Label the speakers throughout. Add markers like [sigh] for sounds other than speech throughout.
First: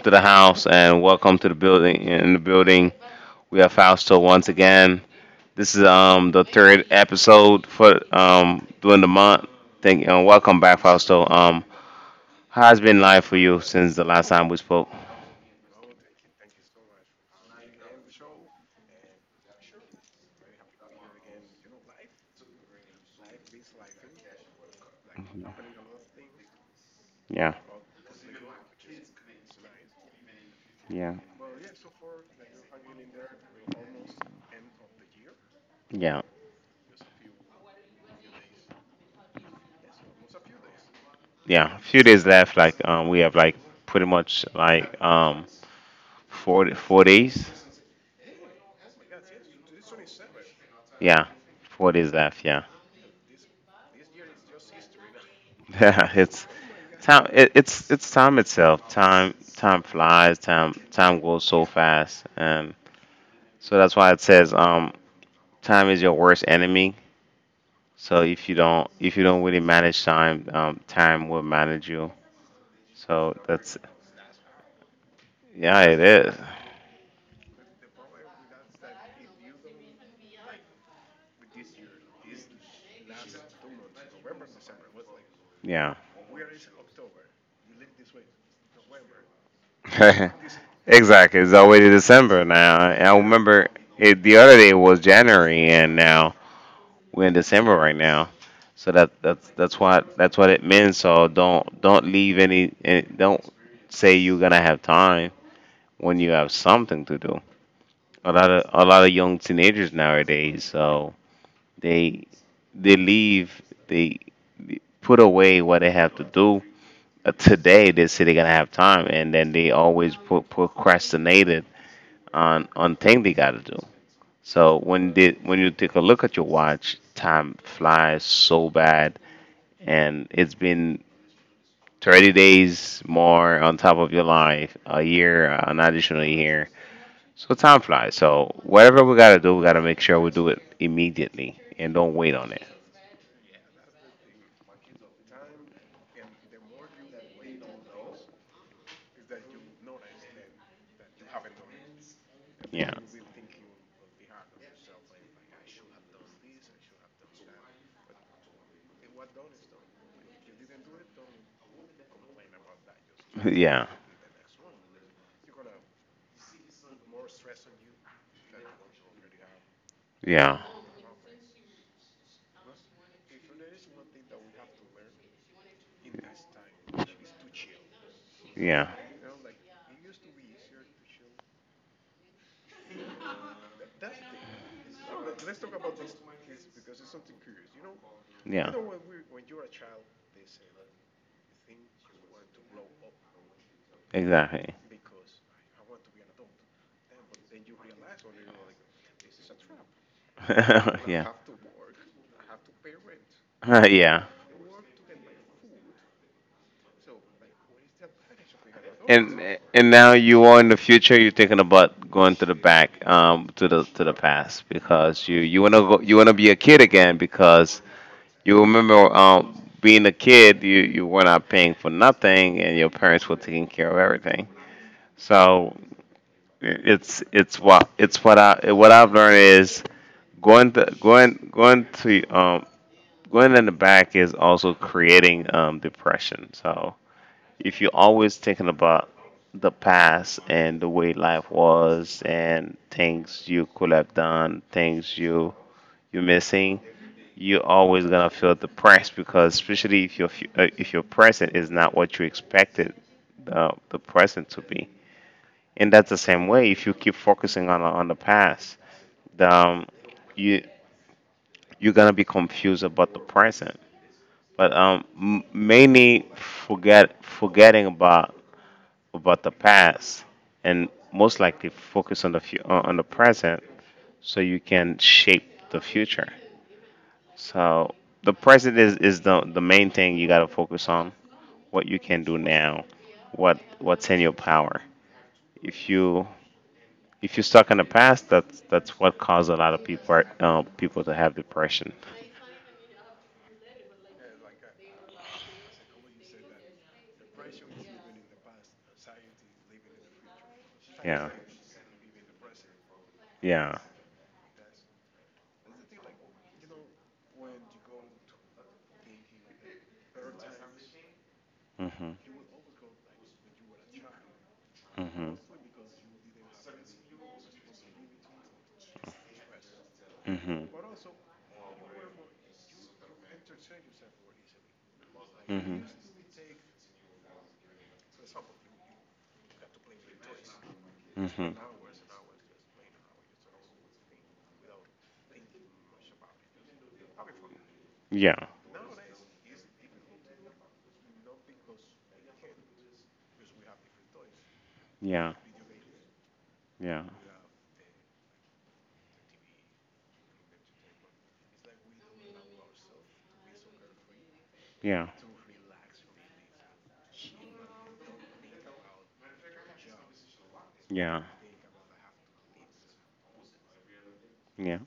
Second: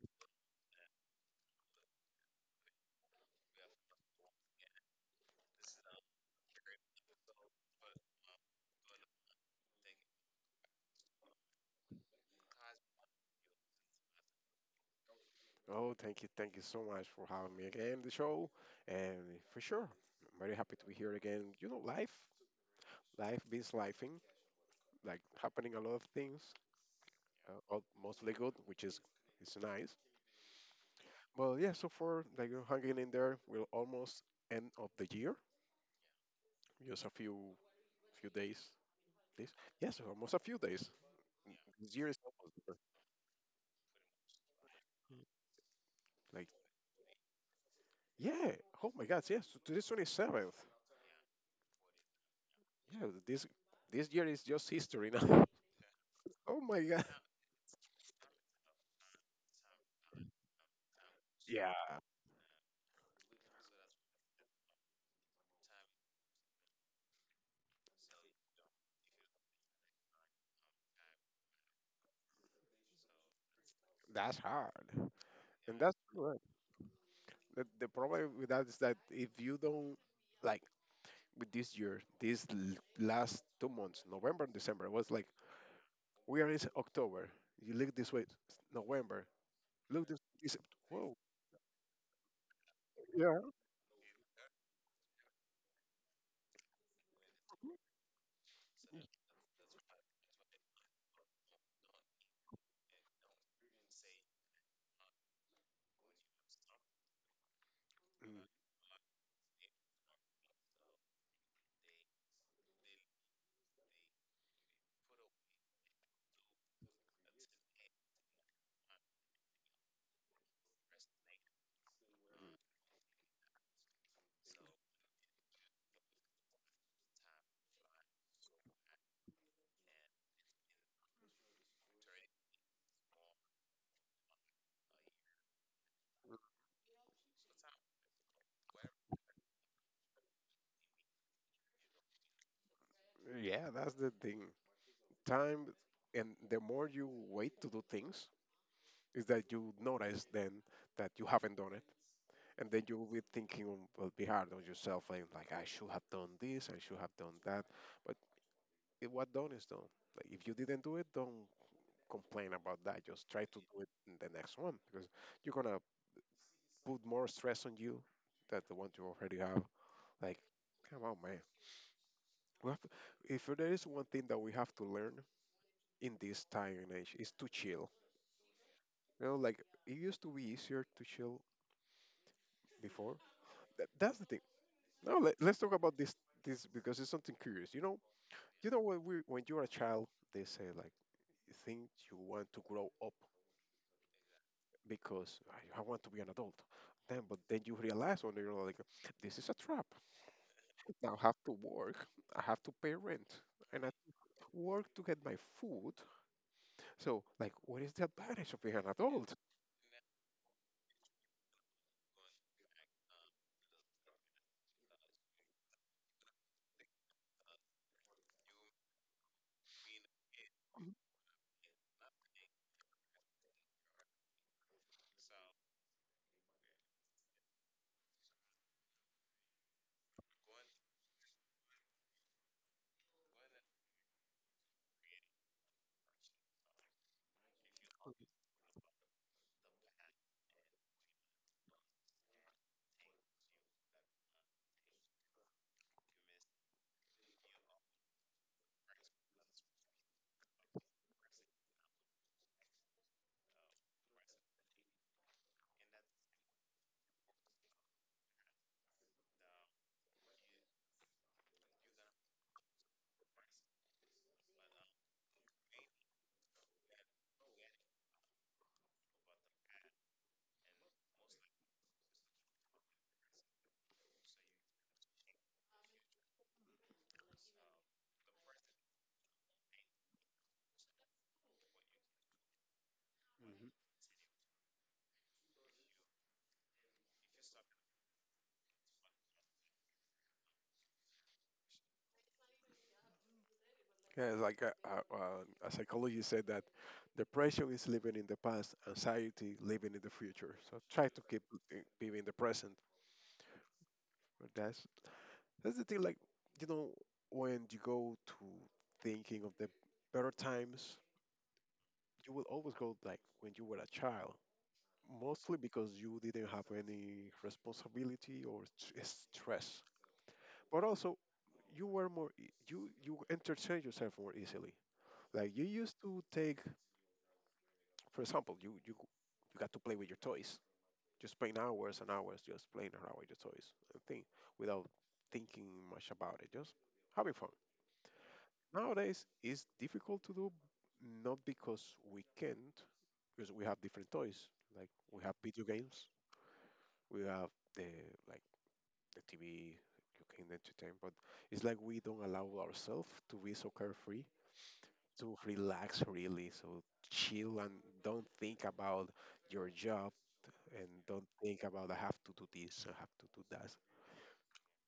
Speaker 1: to the house, and welcome to the building. In the building, we have Fausto once again. This is the third episode for during the month. Thank you, and welcome back, Fausto. How's been life for you since the last time we spoke?
Speaker 2: Oh, thank you. Thank you so much for having me again in the show. And for sure, I'm very happy to be here again. You know, life means lifing, like happening a lot of things,
Speaker 1: Yeah,
Speaker 2: all, mostly good, which is nice.
Speaker 1: yeah,
Speaker 2: Well, yeah, so far, like you're hanging in there, we're almost end of the year.
Speaker 1: yeah,
Speaker 2: Just a few days. This Yes, almost a few days.
Speaker 1: yeah. A
Speaker 2: This
Speaker 1: few
Speaker 2: year is
Speaker 1: days left.
Speaker 2: almost
Speaker 1: Like
Speaker 2: over.
Speaker 1: we have like pretty much like
Speaker 2: Like
Speaker 1: four four days.
Speaker 2: yeah, oh my God, yes, today's 27th.
Speaker 1: Yeah, 4 days left. Yeah.
Speaker 2: Yeah, this year is just history now. [laughs]
Speaker 1: [laughs] Yeah, it's
Speaker 2: Oh my God.
Speaker 1: time. It's time itself. Time flies. Time goes so
Speaker 2: Yeah,
Speaker 1: fast, and so that's why it says time is your worst enemy. So if you don't really manage time, time will manage you. So that's
Speaker 2: that's hard, and
Speaker 1: Yeah,
Speaker 2: that's
Speaker 1: it is.
Speaker 2: good. The problem with that is that if you don't, like, with this year, these last 2 months, November and December, it was like
Speaker 1: Yeah,
Speaker 2: we are in October. You look this way, it's November. Look this,
Speaker 1: [laughs]
Speaker 2: this whoa,
Speaker 1: exactly. It's already December now. I
Speaker 2: yeah.
Speaker 1: remember it the other day was January, and now we're in December right now, so that's what it means. So don't leave any, don't say you're gonna have time when you have something to do. A lot of young teenagers nowadays, so they they leave they put away what they have to do. Today they say they're gonna have time, and then they always put procrastinated on thing they gotta do. So when you take a look at your watch, time flies so bad, and it's been 30 days more on top of your life, a year, an additional year. So time flies. So whatever we gotta do, we gotta make sure we do it immediately and don't wait on it.
Speaker 2: Mm, yeah. That's the thing. Time, and the more you wait to do things, is that you notice then that you haven't done it. And then
Speaker 1: Yeah,
Speaker 2: you will be thinking will be hard on yourself and, like, I should have done this, I should have done that. But what done is done. Like if you didn't do it, don't complain about that. Just try to do
Speaker 1: [laughs] yeah,
Speaker 2: it in the next one because you're gonna put more stress on you than the one you already have. Like
Speaker 1: yeah,
Speaker 2: come on, man. We have to, if there is one thing that we have to learn in this time and age is to chill.
Speaker 1: yeah,
Speaker 2: You know, like it used to be easier to chill before. That's the thing. Now let's talk about this because it's something curious. You know, You
Speaker 1: yeah.
Speaker 2: know, when we when you're a child, they say like you think you want to grow up
Speaker 1: Exactly.
Speaker 2: because I want to be an adult. Then, but then you realize when you're like, this is a trap.
Speaker 1: [laughs]
Speaker 2: Now I
Speaker 1: yeah.
Speaker 2: have to work. I have to pay rent, and I
Speaker 1: Yeah.
Speaker 2: work to get my food. So, like, what is the advantage of being an adult?
Speaker 1: And now you are in the future. You're thinking about going to the back, to the past because you wanna go, you wanna be a kid again because you remember being a kid, you were not paying for nothing, and your parents were taking care of everything. So it's what I what I've learned is going to going going to um, going in the back is also creating depression. So if you're always thinking about the past and the way life was and things you could have done, things you're missing, you're always gonna feel depressed, because especially if your present is not what you expected the present to be, and that's the same way if you keep focusing on the past. The, um, you you're gonna be confused about the present. But mainly forgetting about the past, and most likely focus on the present so you can shape the future. So the present is the main thing you gotta focus on. What you can do now, what's in your power. If you if you're stuck in the past, that's what caused a lot of people to have depression.
Speaker 2: Yeah, it's like a psychologist said that depression is living in the past, anxiety living in the future. So try to
Speaker 1: Yeah,
Speaker 2: keep being in the present.
Speaker 1: yeah.
Speaker 2: That's That's the thing, like, you know, when you go to thinking of the better times,
Speaker 1: Mhm,
Speaker 2: you will always go like when you were a child,
Speaker 1: mhm,
Speaker 2: mostly because you didn't have any responsibility or stress.
Speaker 1: mhm,
Speaker 2: But also, you were more, e- you entertain yourself more easily. Like you
Speaker 1: mhm,
Speaker 2: used to take, for example, you got to play with your toys, just
Speaker 1: mhm.
Speaker 2: spend hours and hours just playing around with your toys and thing without thinking much about it, just having fun.
Speaker 1: Yeah,
Speaker 2: Nowadays, it's difficult to do, not because we can't, because we have different toys. Like we
Speaker 1: yeah,
Speaker 2: have video games,
Speaker 1: yeah,
Speaker 2: we have the like the TV, you can entertain, but it's like we don't allow ourselves to be so carefree,
Speaker 1: yeah,
Speaker 2: to relax really, so chill and don't think about your job and
Speaker 1: yeah,
Speaker 2: don't think about I have to do this, I have to do that.
Speaker 1: yeah.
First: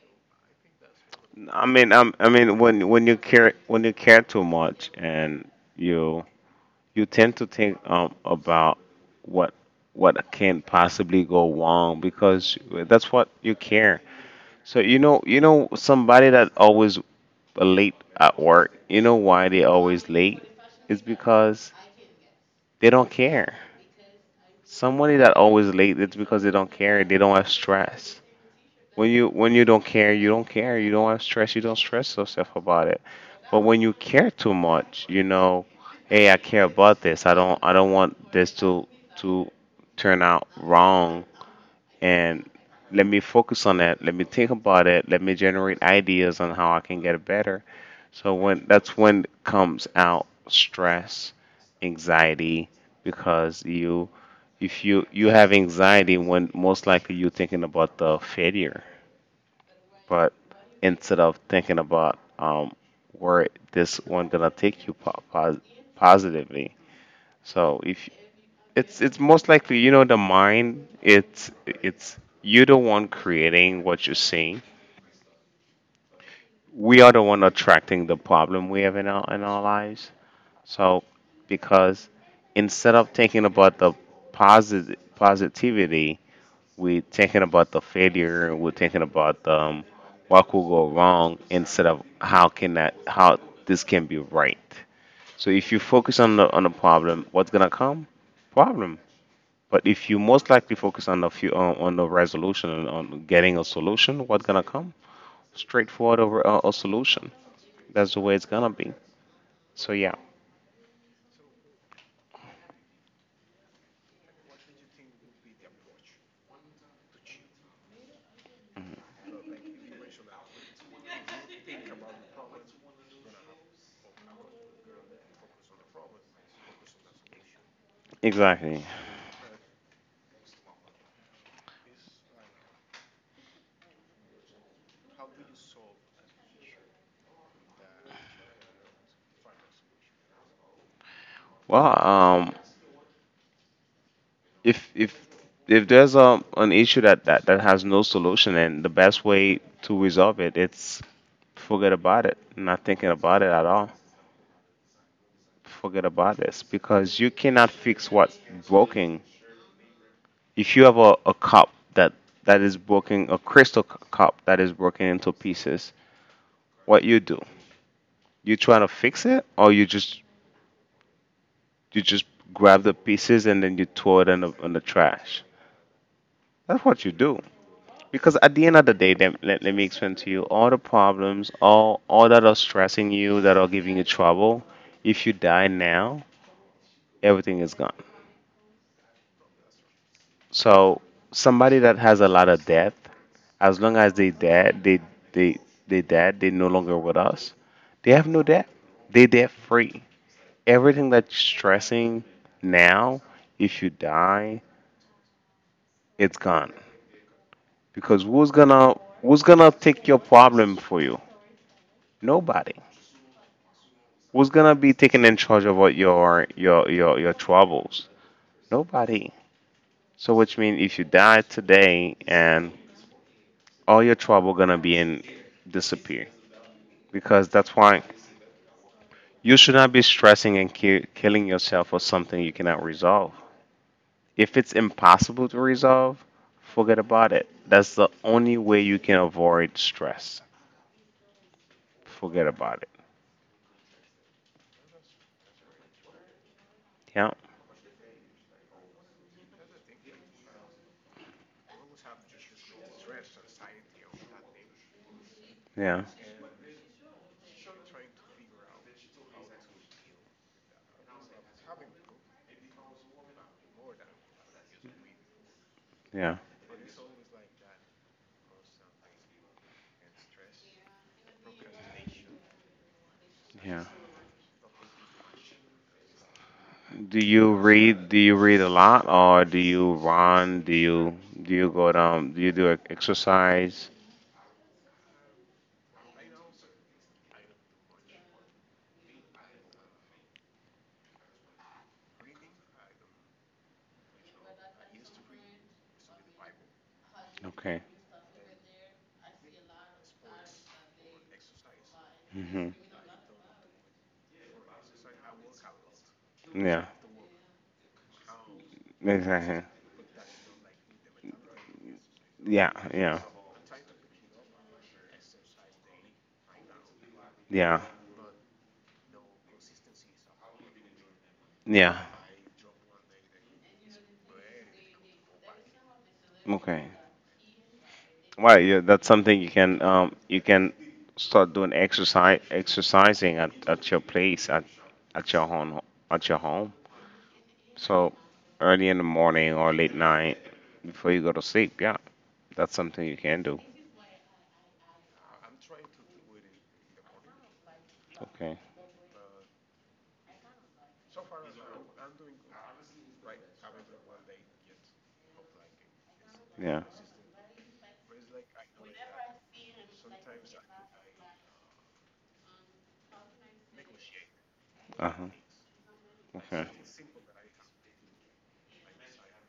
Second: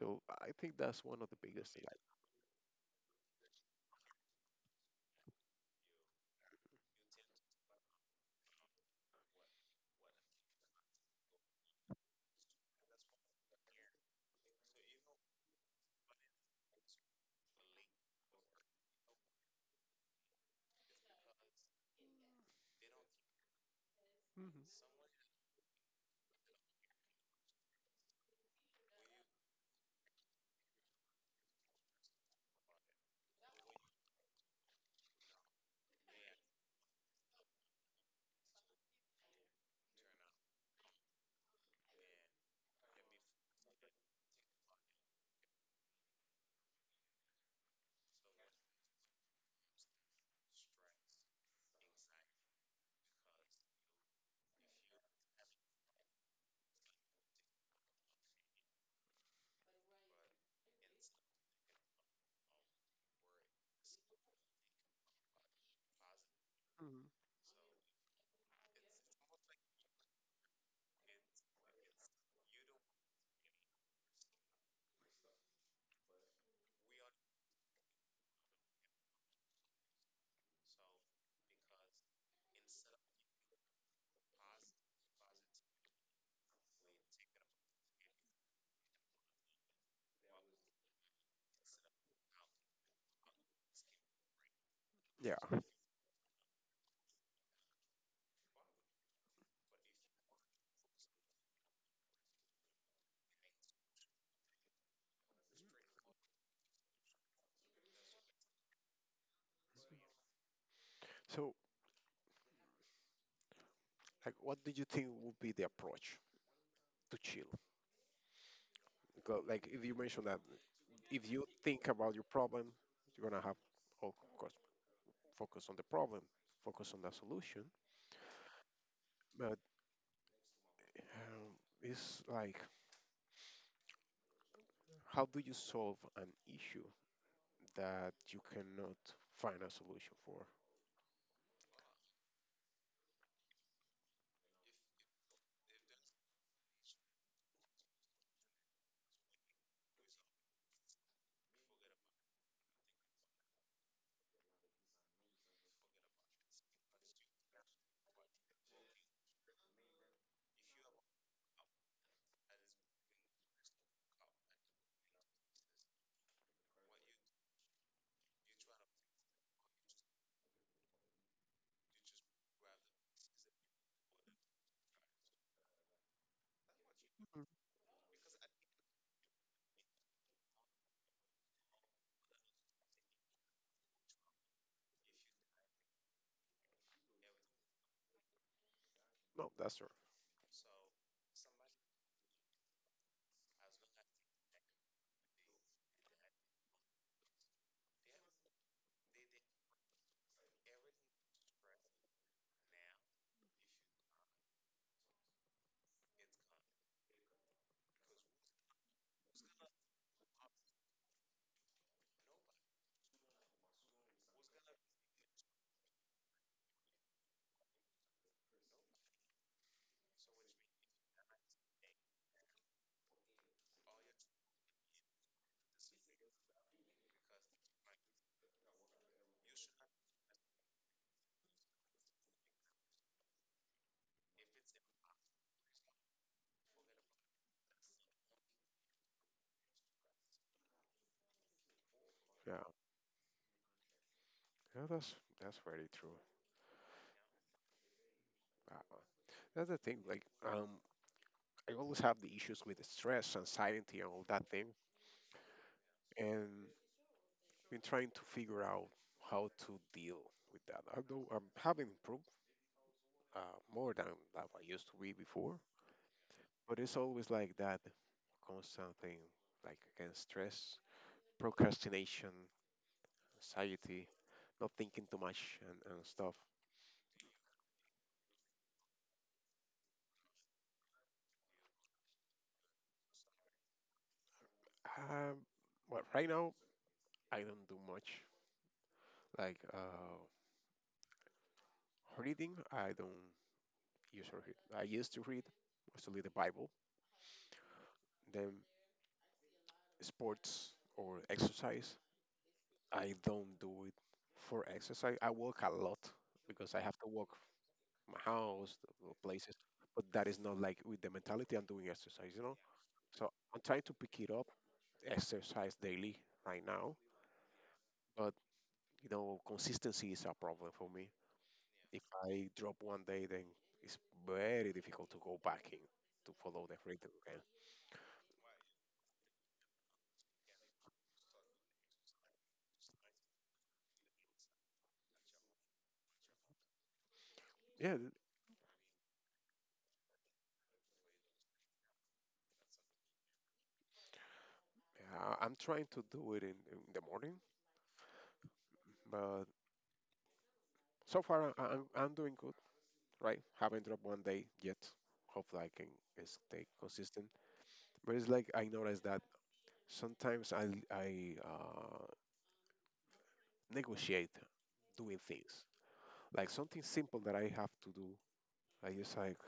Speaker 2: So I think that's one of the
Speaker 1: I
Speaker 2: biggest things.
Speaker 1: mean, when when you care too much, and you you tend to think about what what can possibly go wrong because that's what you care. So you know somebody that always late at work. You know why they always late? It's because they don't care.
Speaker 2: Mhm,
Speaker 1: Somebody that always late, it's because they don't care. They don't have stress. When you don't care, you don't care. You don't have stress. You don't stress yourself about it. But when you care too much, you know, hey, I care about this. I don't want this to turn out wrong. And let me focus on that. Let me think about it. Let me generate ideas on how I can get it better. So when that's when comes out stress, anxiety, because you if you have anxiety when most likely you're thinking about the failure, but instead of thinking about where this one gonna take you positively.
Speaker 2: mhm.
Speaker 1: So if it's most likely, you know, the mind, it's you the one creating what you're seeing. We are the one attracting the problem we have in our lives. So because instead of thinking about the positive positivity, we're thinking about the failure. We're thinking about what could go wrong instead of how this can be right.
Speaker 2: Yeah.
Speaker 1: So if you focus on the problem, what's gonna come? Problem. But if you most likely focus on the few, on the resolution and on getting a solution, what's gonna come? Straightforward, over a solution. That's the way it's gonna be. So yeah,
Speaker 2: So, like, what do you think would be the approach to chill? Because, like, if you mentioned that, if you think about your problem, you're gonna have, of course, focus on the problem, focus on the solution.
Speaker 1: exactly.
Speaker 2: But um, it's like, how do you solve an issue that you cannot find a solution for?
Speaker 1: Well, if if if there's a an issue that has no solution, and the best way to resolve it's forget about it, not thinking about it at all. Forget about this, because you cannot fix what's broken. If you have a cup that is broken, a crystal cup that is broken into pieces, what you do? You try to fix it, or you just grab the pieces and then you throw it in the trash. That's what you do.
Speaker 2: Mhm.
Speaker 1: Because at the end of the day, let me explain to you, all the problems, all that are stressing you, that are giving you trouble. If you die now, everything is gone.
Speaker 2: No, that's true.
Speaker 1: So somebody that has a lot of debt, as long as they dead, they they dead, they no longer with us. They have no debt. They debt free. Everything that's stressing now, if you die, it's gone. Because who's gonna take your problem for you? Nobody. Who's gonna be taking in charge of what your troubles? Nobody. So which means if you die today and all your trouble gonna be in disappear, because that's why you should not be stressing and killing yourself for something you cannot resolve. If it's impossible to resolve, forget about it. That's the only way you can avoid stress. Forget
Speaker 2: Yeah,
Speaker 1: about it.
Speaker 2: yeah, that's very true.
Speaker 1: Yeah,
Speaker 2: Uh, that's the thing. Like, I always have the issues with the stress, anxiety, and all that thing,
Speaker 1: yeah,
Speaker 2: and been trying to figure out how to deal with that. Although I'm having improved more than that I used to be before,
Speaker 1: yeah,
Speaker 2: but it's always like that constant thing, like against stress, procrastination,
Speaker 1: yeah.
Speaker 2: anxiety, not thinking too much, and stuff.
Speaker 1: Do you read? Do you read a lot, or do you run? Do you go down? Do you do exercise?
Speaker 2: Um, well, right now I don't do much. Like reading, I don't usually read. I used to read, mostly the Bible,
Speaker 1: Okay.
Speaker 2: then sports or exercise.
Speaker 1: Hmm.
Speaker 2: I don't do it for exercise. I walk a lot because I
Speaker 1: Yeah.
Speaker 2: have to walk my house, the places,
Speaker 1: Exactly.
Speaker 2: but that is not like with the mentality I'm doing exercise, you know?
Speaker 1: Yeah. Yeah.
Speaker 2: So I'm trying to pick it up, exercise daily right now,
Speaker 1: Yeah.
Speaker 2: but you know, consistency is a problem for me.
Speaker 1: Yeah.
Speaker 2: If I drop one day, then it's very difficult to go back in to follow the
Speaker 1: Okay.
Speaker 2: rhythm again.
Speaker 1: Well, yeah, that's something you can start doing exercise exercising at your place at your home at your home.
Speaker 2: Yeah, th-
Speaker 1: So early in the morning or late night before you go to sleep. Yeah, that's something you can do.
Speaker 2: I- I'm trying to do it in the morning,
Speaker 1: Okay.
Speaker 2: but so far I'm doing good. Right? Haven't dropped one day yet. Hopefully, I can stay
Speaker 1: Yeah.
Speaker 2: consistent. But it's like I notice that sometimes I negotiate doing
Speaker 1: Uh
Speaker 2: things, like
Speaker 1: huh.
Speaker 2: something simple that I have to do. I just like,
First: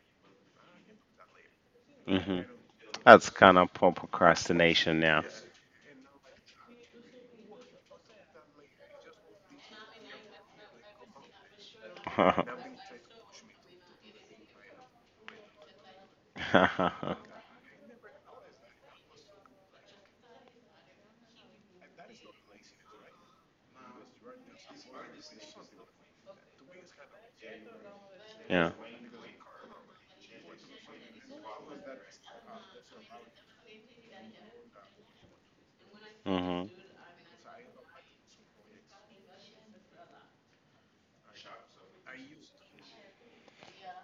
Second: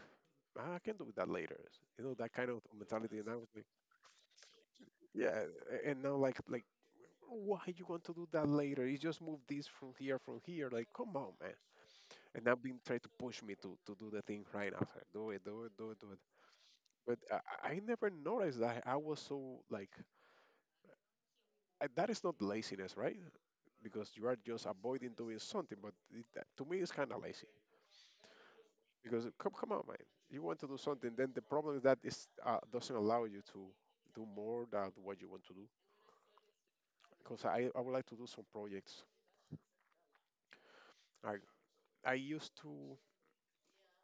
Speaker 2: "Ah, I can do that later," you know, that
Speaker 1: Hmm.
Speaker 2: kind of mentality. And
Speaker 1: That's
Speaker 2: I was
Speaker 1: kind
Speaker 2: like,
Speaker 1: of poor procrastination now.
Speaker 2: yeah, and now, like, why you want to do that later? You just move this from here. Like come on, man. And I've
Speaker 1: [laughs]
Speaker 2: been trying to push me to do the thing right now. It's like, do it, do it, do it, do it. But I never noticed that I was that is not laziness, right? Because you are just avoiding doing something. But to me, it's kind of lazy
Speaker 1: yeah.
Speaker 2: because come on, man, you want to do something, then the problem is that it doesn't allow you to do more than what you want to do.
Speaker 1: Hmm.
Speaker 2: Because I would like to do some projects. I I used to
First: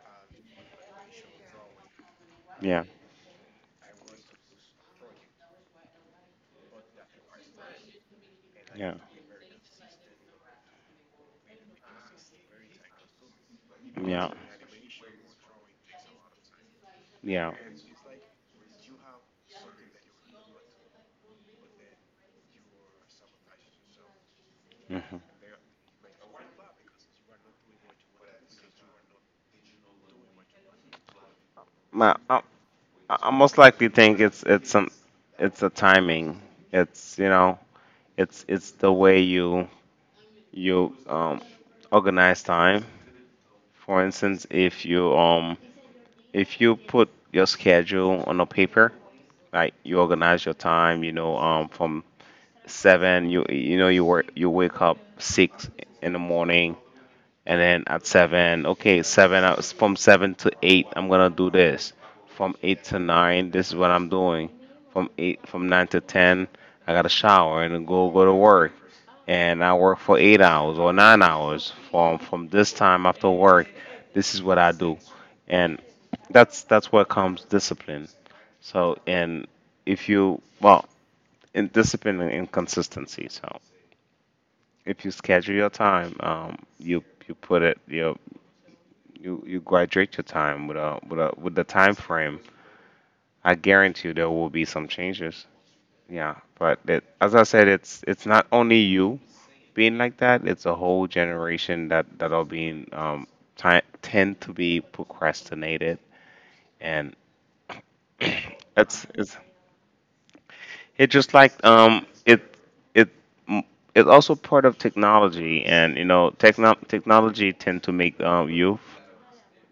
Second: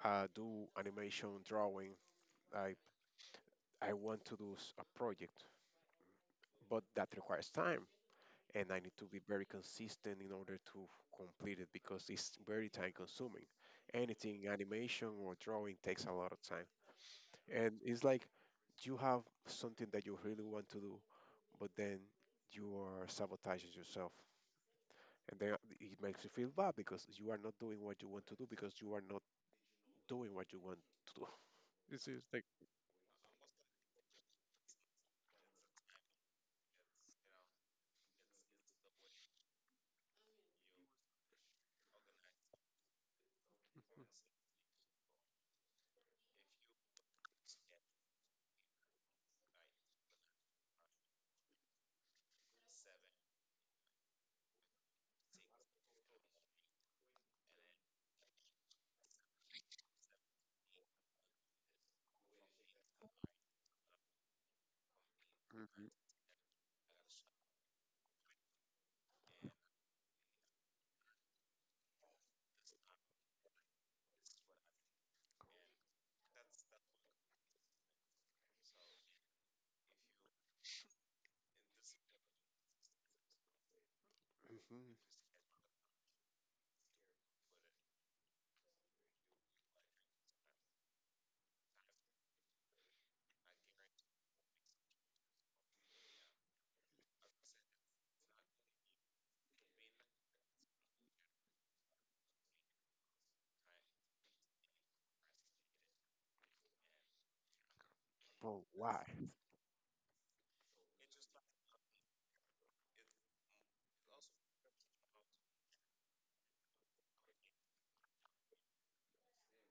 Speaker 2: do animation, drawing. I
Speaker 1: Yeah.
Speaker 2: I want to do a project, but that requires time, and I
Speaker 1: Yeah.
Speaker 2: need to be very consistent in order to complete it because it's very time consuming.
Speaker 1: Yeah.
Speaker 2: Anything animation or drawing takes a lot of time,
Speaker 1: Yeah.
Speaker 2: and it's like you have something that you really want to do, but then you are sabotaging yourself.
Speaker 1: Hmm.
Speaker 2: And then it makes you feel bad because you are not doing what you want to do because you are not doing what you want to do. [laughs] It's
Speaker 1: My,
Speaker 2: just
Speaker 1: I,
Speaker 2: like,
Speaker 1: I most likely think it's a timing. It's, you know, it's the way you organize time. For instance, if you put your schedule on a paper, like you organize your time. You know, from seven, you know, you work, you wake up 6 in the morning, and then at seven, okay, seven, I, from 7 to 8 I'm gonna do this, from 8 to 9 this is what I'm doing, from nine
Speaker 2: hmm
Speaker 1: to ten I gotta shower and go to work, and I work for 8 hours or 9 hours. From this time after work, this is what I do. And that's where comes discipline. So, and if you, well, in discipline and consistency, so
Speaker 2: hmm
Speaker 1: if you schedule your time, you you put it, you graduate your time with a with a with the time frame. I guarantee you there will be some changes. Yeah, but it, as I said, it's not only you being like that. It's a whole generation that are being ti tend to be procrastinated, and [clears throat]
Speaker 2: but why?
Speaker 1: it's it just like it m- it's also part of technology, and you know, technology tend to make youth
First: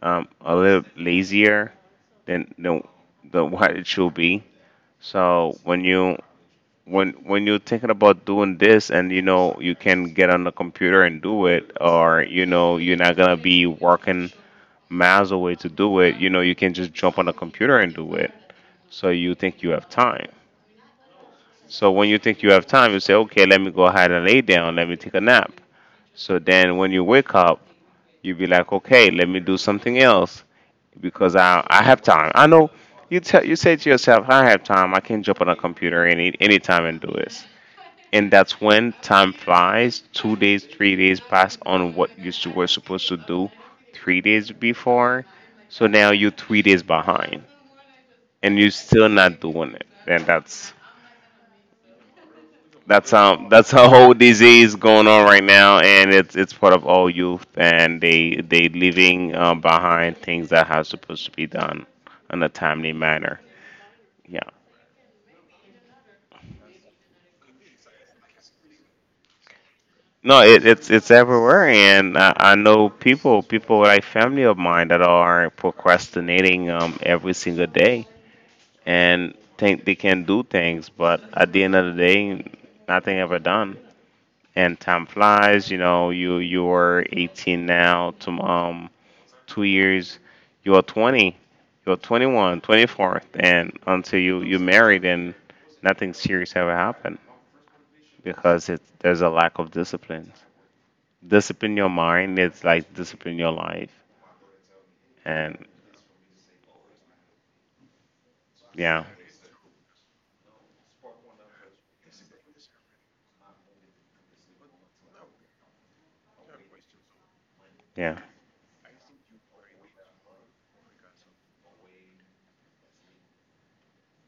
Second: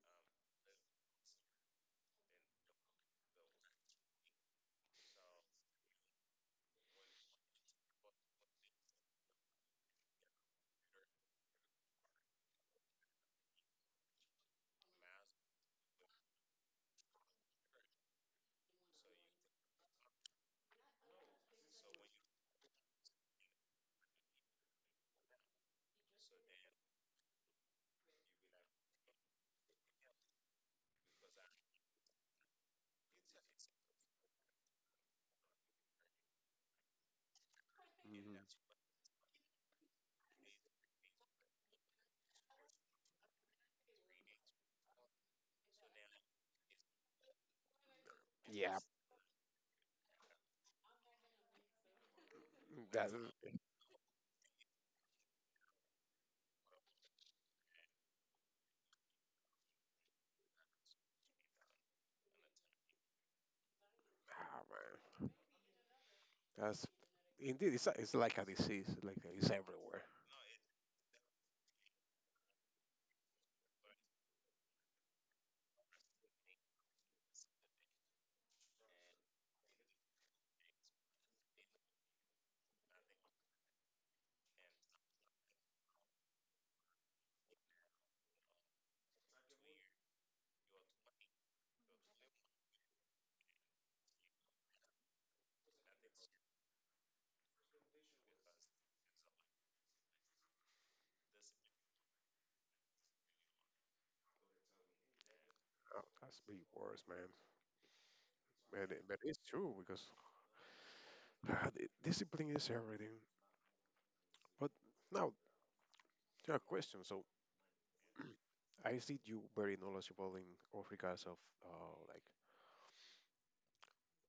Speaker 1: a little lazier than the what it should be. So when you're thinking about doing this, and you know you can get on the computer and do it, or you know you're not gonna be working miles away to do it, you know you can just jump on the computer and do it. So you think you have time. So when you think you have time, you say, okay, let me go ahead and lay down, let me take a nap. So then when you wake up, you be like, okay, let me do something else, because I have time. I know, you say to yourself, I have time. I can jump on a computer any time and do this. And
Speaker 2: hmm
Speaker 1: that's when time flies. 2 days, 3 days pass on what you were supposed to do 3 days before. So now you're 3 days behind, and you're
Speaker 2: Yeah,
Speaker 1: still not doing it. And that's that's
Speaker 2: that's
Speaker 1: um that's a whole disease going on right now, and it's part of all youth, and they leaving behind things that are supposed to be done in a timely manner. Yeah.
Speaker 2: man. That's indeed. It's like a disease. Like it's everywhere.
Speaker 1: No, it's everywhere, and I know people like family of mine that are procrastinating, every single day and think they can do things, but at the end of the day, nothing ever done. And time flies. You know, you're 18 now. To 2 years, you're 20, you're 21, 24, and until you married, and nothing serious ever happened because there's a lack of discipline. Discipline your mind. It's like discipline your life. And
Speaker 2: Oh, that's the worst, man. And
Speaker 1: yeah,
Speaker 2: it, but it's true because the discipline is everything. But now a question. So
Speaker 1: yeah.
Speaker 2: I see you very knowledgeable in all regards of like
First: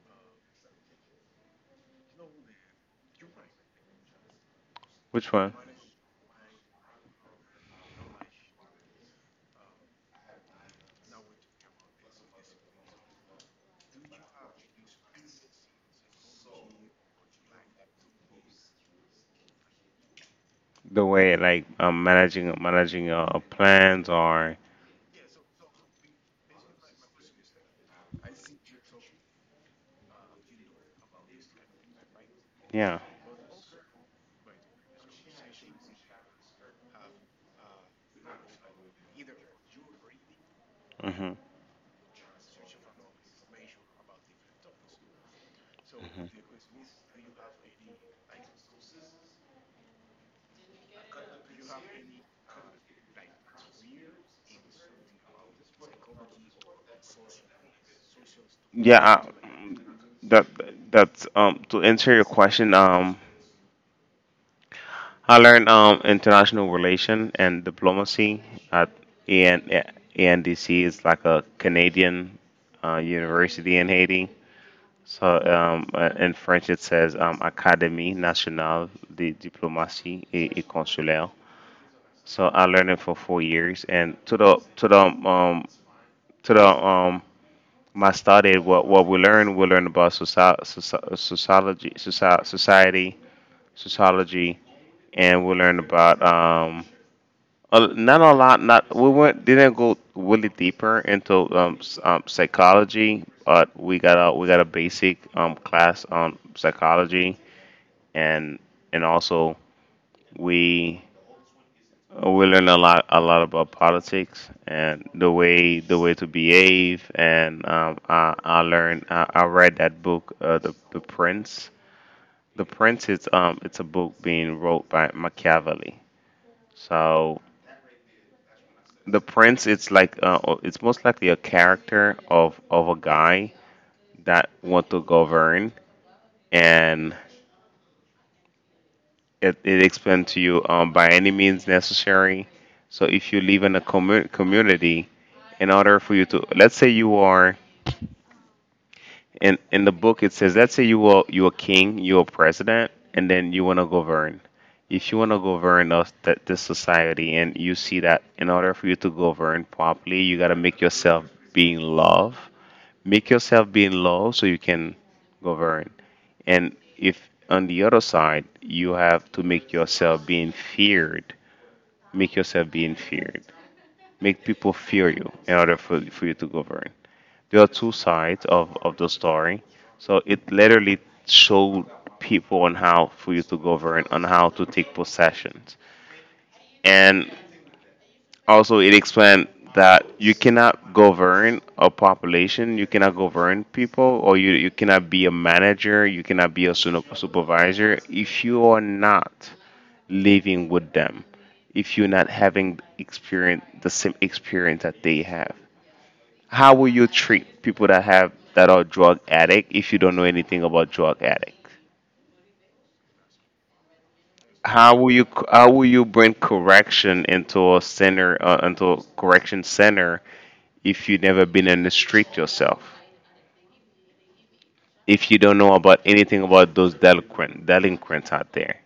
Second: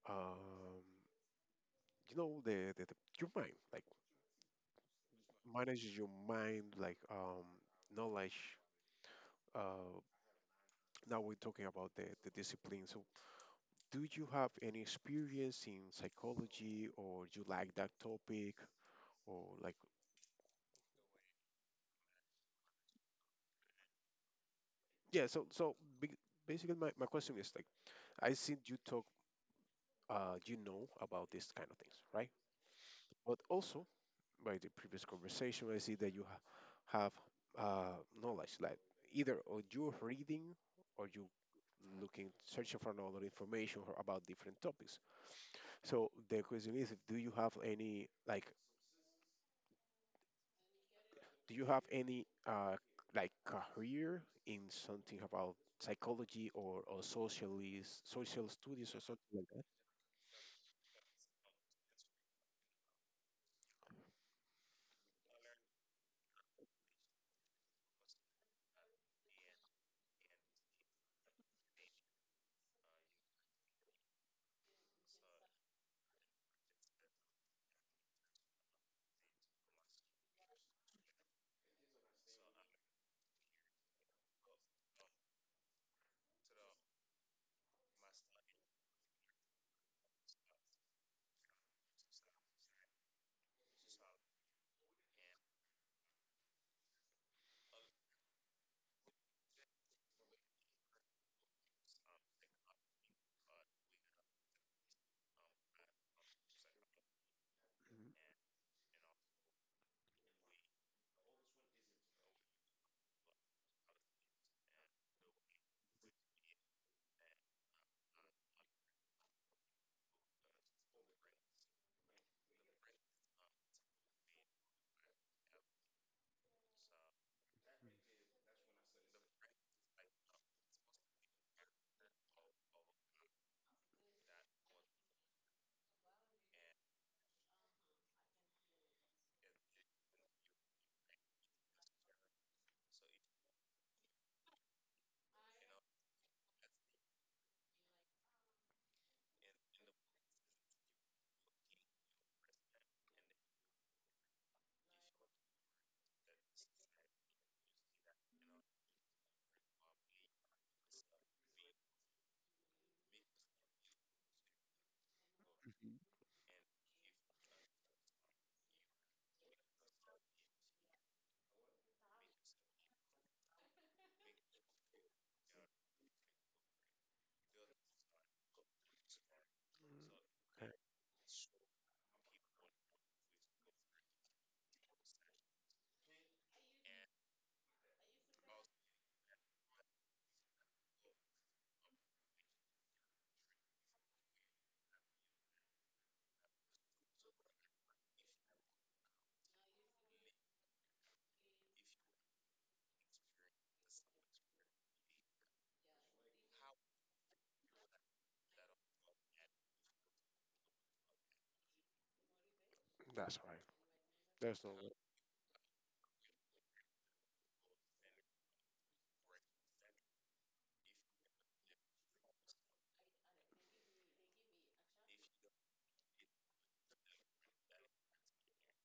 Speaker 2: um, you know, the your mind, like
Speaker 1: Which one?
Speaker 2: manages your mind, like knowledge. Uh, Now we're talking about the discipline. So, do you have any experience in psychology, or you like that topic? Or like,
Speaker 1: The way like, managing your plans or
Speaker 2: yeah, so basically my question is like, I seen you talk, you know, about these kind of things, right?
Speaker 1: yeah.
Speaker 2: But also by the previous conversation, I see that you ha have uh, knowledge, like either or you're reading or you
Speaker 1: Hmm.
Speaker 2: looking, searching for another information or about different topics. So the question is, do you have any like career in something about psychology, or social studies
Speaker 1: Yeah.
Speaker 2: or something like that?
Speaker 1: That that's to answer your question. I learned international relation and diplomacy at AN, ANDC. It's like a Canadian university in Haiti. So in French it says, Académie Nationale de Diplomatie, et Consulaire. So I learned it for 4 years, and to the my study. What we learn, about sociology, society, sociology. And we learn about, not a lot. Not we weren't didn't go really deeper into, psychology, but we got a basic class on psychology.
Speaker 2: Mhm.
Speaker 1: And and also, we we learn a lot about politics and the way to behave. And, I read that book, The Prince. The Prince is, it's a book being wrote by Machiavelli. So the Prince, it's like, it's most likely a character of a guy that want to govern. And it explained to you, by any means necessary. So if you live in a community, in order for you to, let's say you are in the book it says, let's say you are king, you are president, and then you want to govern. If you want to govern us, that this society, and you see that in order for you to govern properly, you got to make yourself being loved, make yourself be in love, so you can govern. And if on the other side you have to make yourself being feared, make yourself being feared, make people fear you in order for you to govern. There are two sides of the story,
Speaker 2: Mm,
Speaker 1: so it
Speaker 2: okay.
Speaker 1: literally showed people on how for you to govern, on how to take possessions. And also, it explained that you cannot govern a population, you cannot govern people, or you cannot be a manager, you cannot be a supervisor if you are not living with them, if you're not having experience, the same experience that they have. How will you treat people that are drug addict if you don't know anything about drug addict?
Speaker 2: That's all right. There's no way.
Speaker 1: How will you bring correction into a correction center if you've never been in the street yourself, if you don't know about anything about those delinquents out there.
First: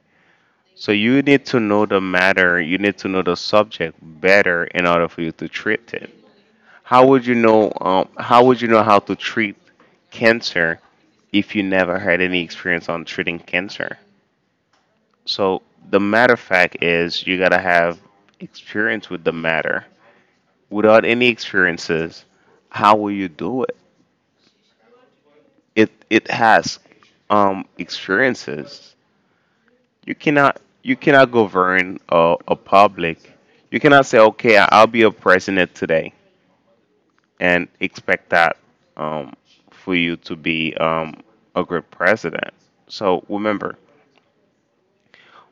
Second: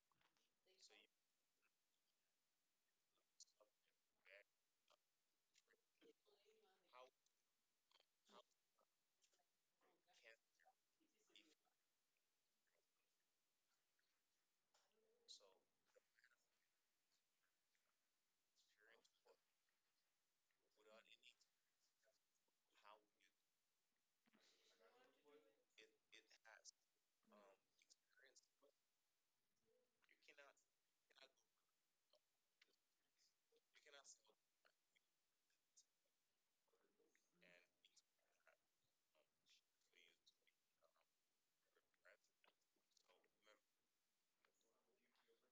Speaker 1: So you need to know the matter, you need to know the subject better in order for you to treat it. How would you know? How would you know how to treat cancer if you never had any experience on treating cancer? So the matter of fact is, you gotta have experience with the matter. Without any experiences, how will you do it? It has, experiences. You cannot govern a public. You cannot say, okay, I'll be a president today and expect that, um for you to be, a good president. So remember,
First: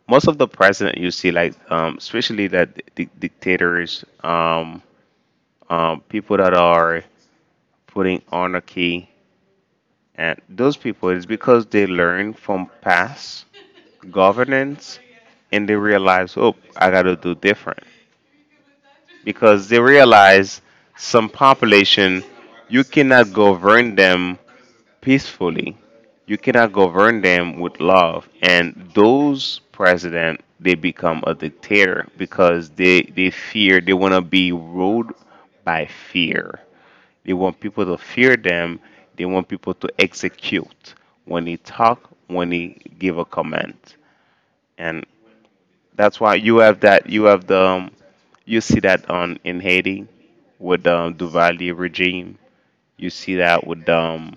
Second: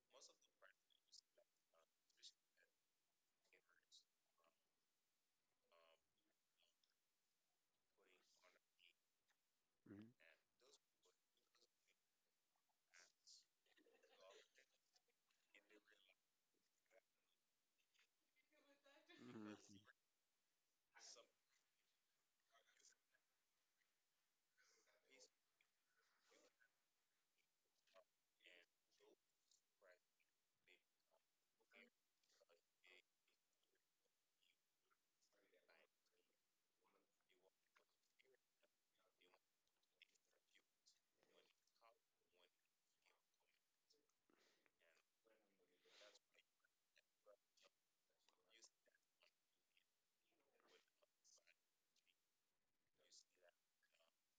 Speaker 1: most of the president you see, like, especially that dictators, people that are putting anarchy,
Speaker 2: Mhm.
Speaker 1: and those people is because they learn from past governance, and they realize, oh, I got to do different.
Speaker 2: Mhm.
Speaker 1: Because they realize, some population, you cannot govern them peacefully. You cannot govern them with love. And those president, they become a dictator because they fear, they want to be ruled by fear. They want people to fear them. They want people to execute when they talk, when they give a comment. And that's why you have that. You have the. You see that on in Haiti with, Duvalier regime. You see that with, um,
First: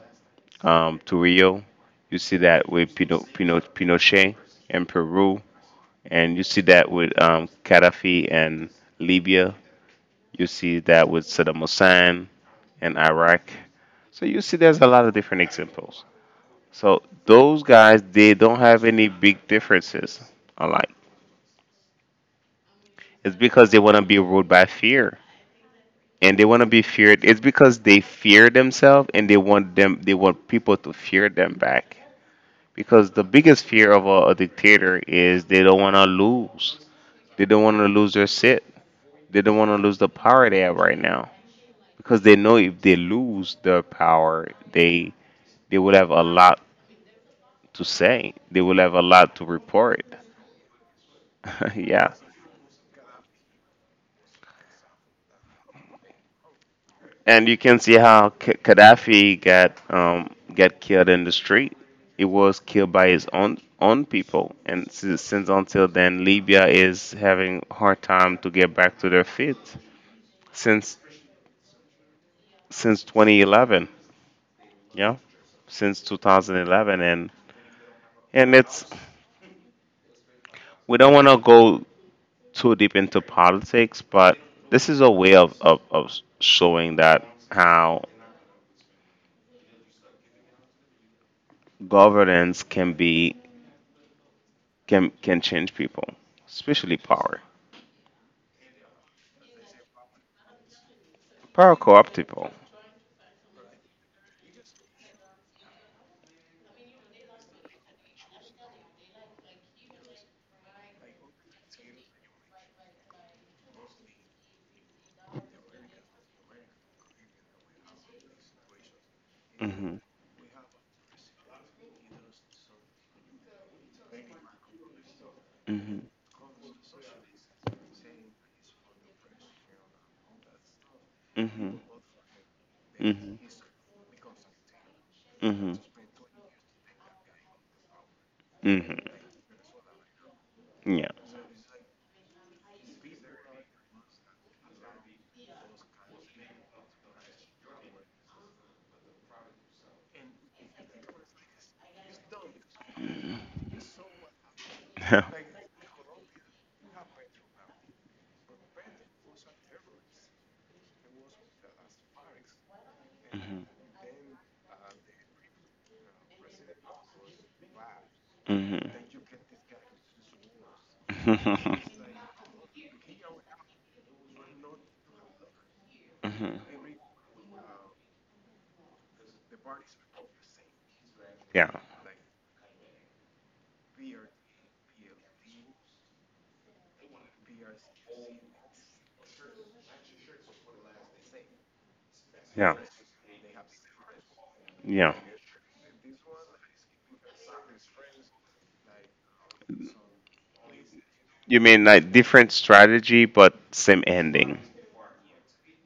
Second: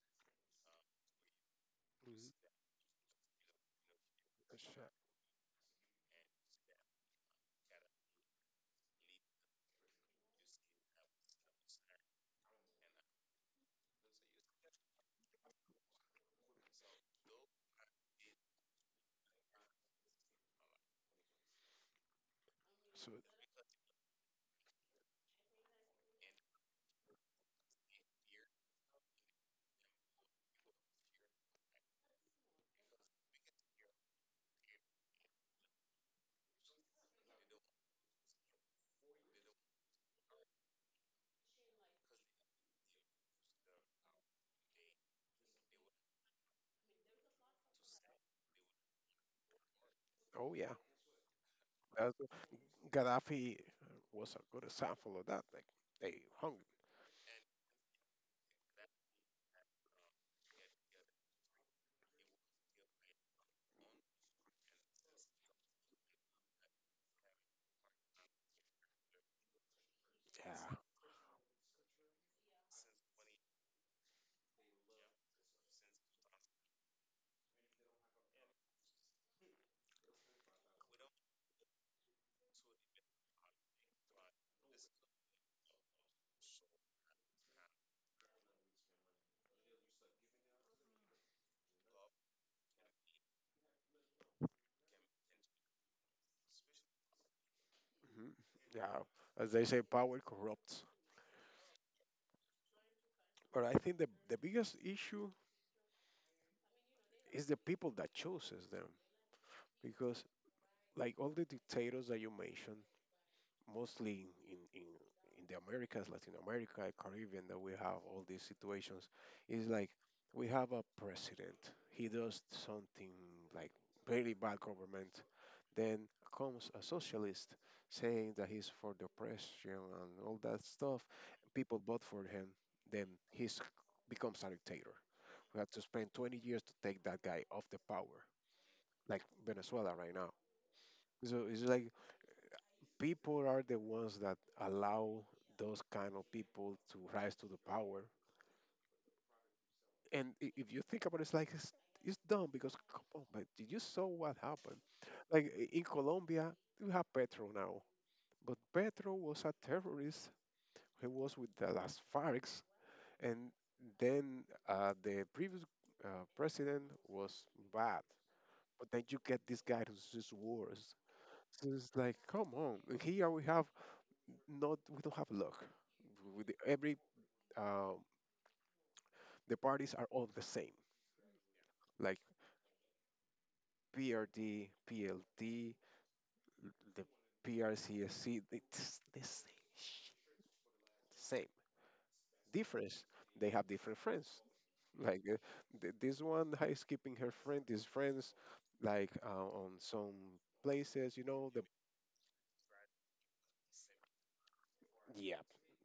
Speaker 1: um, Turillo. You
Speaker 2: Mhm.
Speaker 1: see that with Pinochet in
Speaker 2: Sure.
Speaker 1: Peru, and you see that with, Gaddafi and Libya. You see that with Saddam Hussein and Iraq. So you see, there's a lot of different examples. So those guys, they don't have any big differences alike.
Speaker 2: So,
Speaker 1: It's because they want to be ruled by fear, and they want to be feared. It's because they fear themselves, and they want people to fear them back, because the biggest fear of a dictator is, they don't want to lose, they don't want to lose their sit they don't want to lose the power they have right now. Because they know if they lose their power, they would have a lot to say, they will have a lot to report.
Speaker 2: oh yeah.
Speaker 1: [laughs] Yeah.
Speaker 2: That's- Gaddafi was a good example of that. Like they hung.
Speaker 1: And you can see how Gaddafi got killed in the street. He was killed by his own people, and since until then, Libya is having hard time to get back to their feet
Speaker 2: Yeah.
Speaker 1: since since 2011. Yeah, since 2011, and it's we don't want to go too deep into politics, but this is a way of showing that, how governance can be can change people, especially power.
Speaker 2: Mhm. Yeah. As they say, power corrupts.
Speaker 1: Power co-opt people.
Speaker 2: But I think the biggest issue, it's the people that chooses them because, like, all the dictators that you mentioned, mostly in, the Americas, Latin America, Caribbean, that we have all these situations is like
Speaker 1: Hmm.
Speaker 2: we have a president. He does something like very bad government.
Speaker 1: Hmm.
Speaker 2: Then comes a socialist saying that he's for the oppression and all that stuff.
Speaker 1: Hmm.
Speaker 2: People vote for him, then
Speaker 1: Hmm.
Speaker 2: he becomes a dictator. We have
Speaker 1: Hmm.
Speaker 2: to spend 20 years to take that guy off the power,
Speaker 1: Hmm.
Speaker 2: like Venezuela right now.
Speaker 1: Yeah.
Speaker 2: So it's like people are the ones that allow those kind of people to rise to the power. And if you think about it, it's like it's dumb because come on, but you saw what happened.
Speaker 1: [laughs]
Speaker 2: Like in Colombia, we have Petro now, but Petro was a terrorist. He was with the Las Farcs, and
Speaker 1: Mm-hmm.
Speaker 2: then the previous uh, president was bad.
Speaker 1: Hmm.
Speaker 2: But then you get this guy who's just worse. So
Speaker 1: Hmm.
Speaker 2: it's
Speaker 1: [laughs]
Speaker 2: like, come on. And here we have not we don't have luck. With the- every um, the parties are all the same,
Speaker 1: Yeah,
Speaker 2: like PRD, PLD, the PRCSC. It's the same shit, same
Speaker 1: yeah,
Speaker 2: difference. They have different friends.
Speaker 1: yeah.
Speaker 2: Like this one is keeping her friend, these friends, like on some places, you know,
Speaker 1: You
Speaker 2: the
Speaker 1: mean like different strategy but same ending.
Speaker 2: yeah,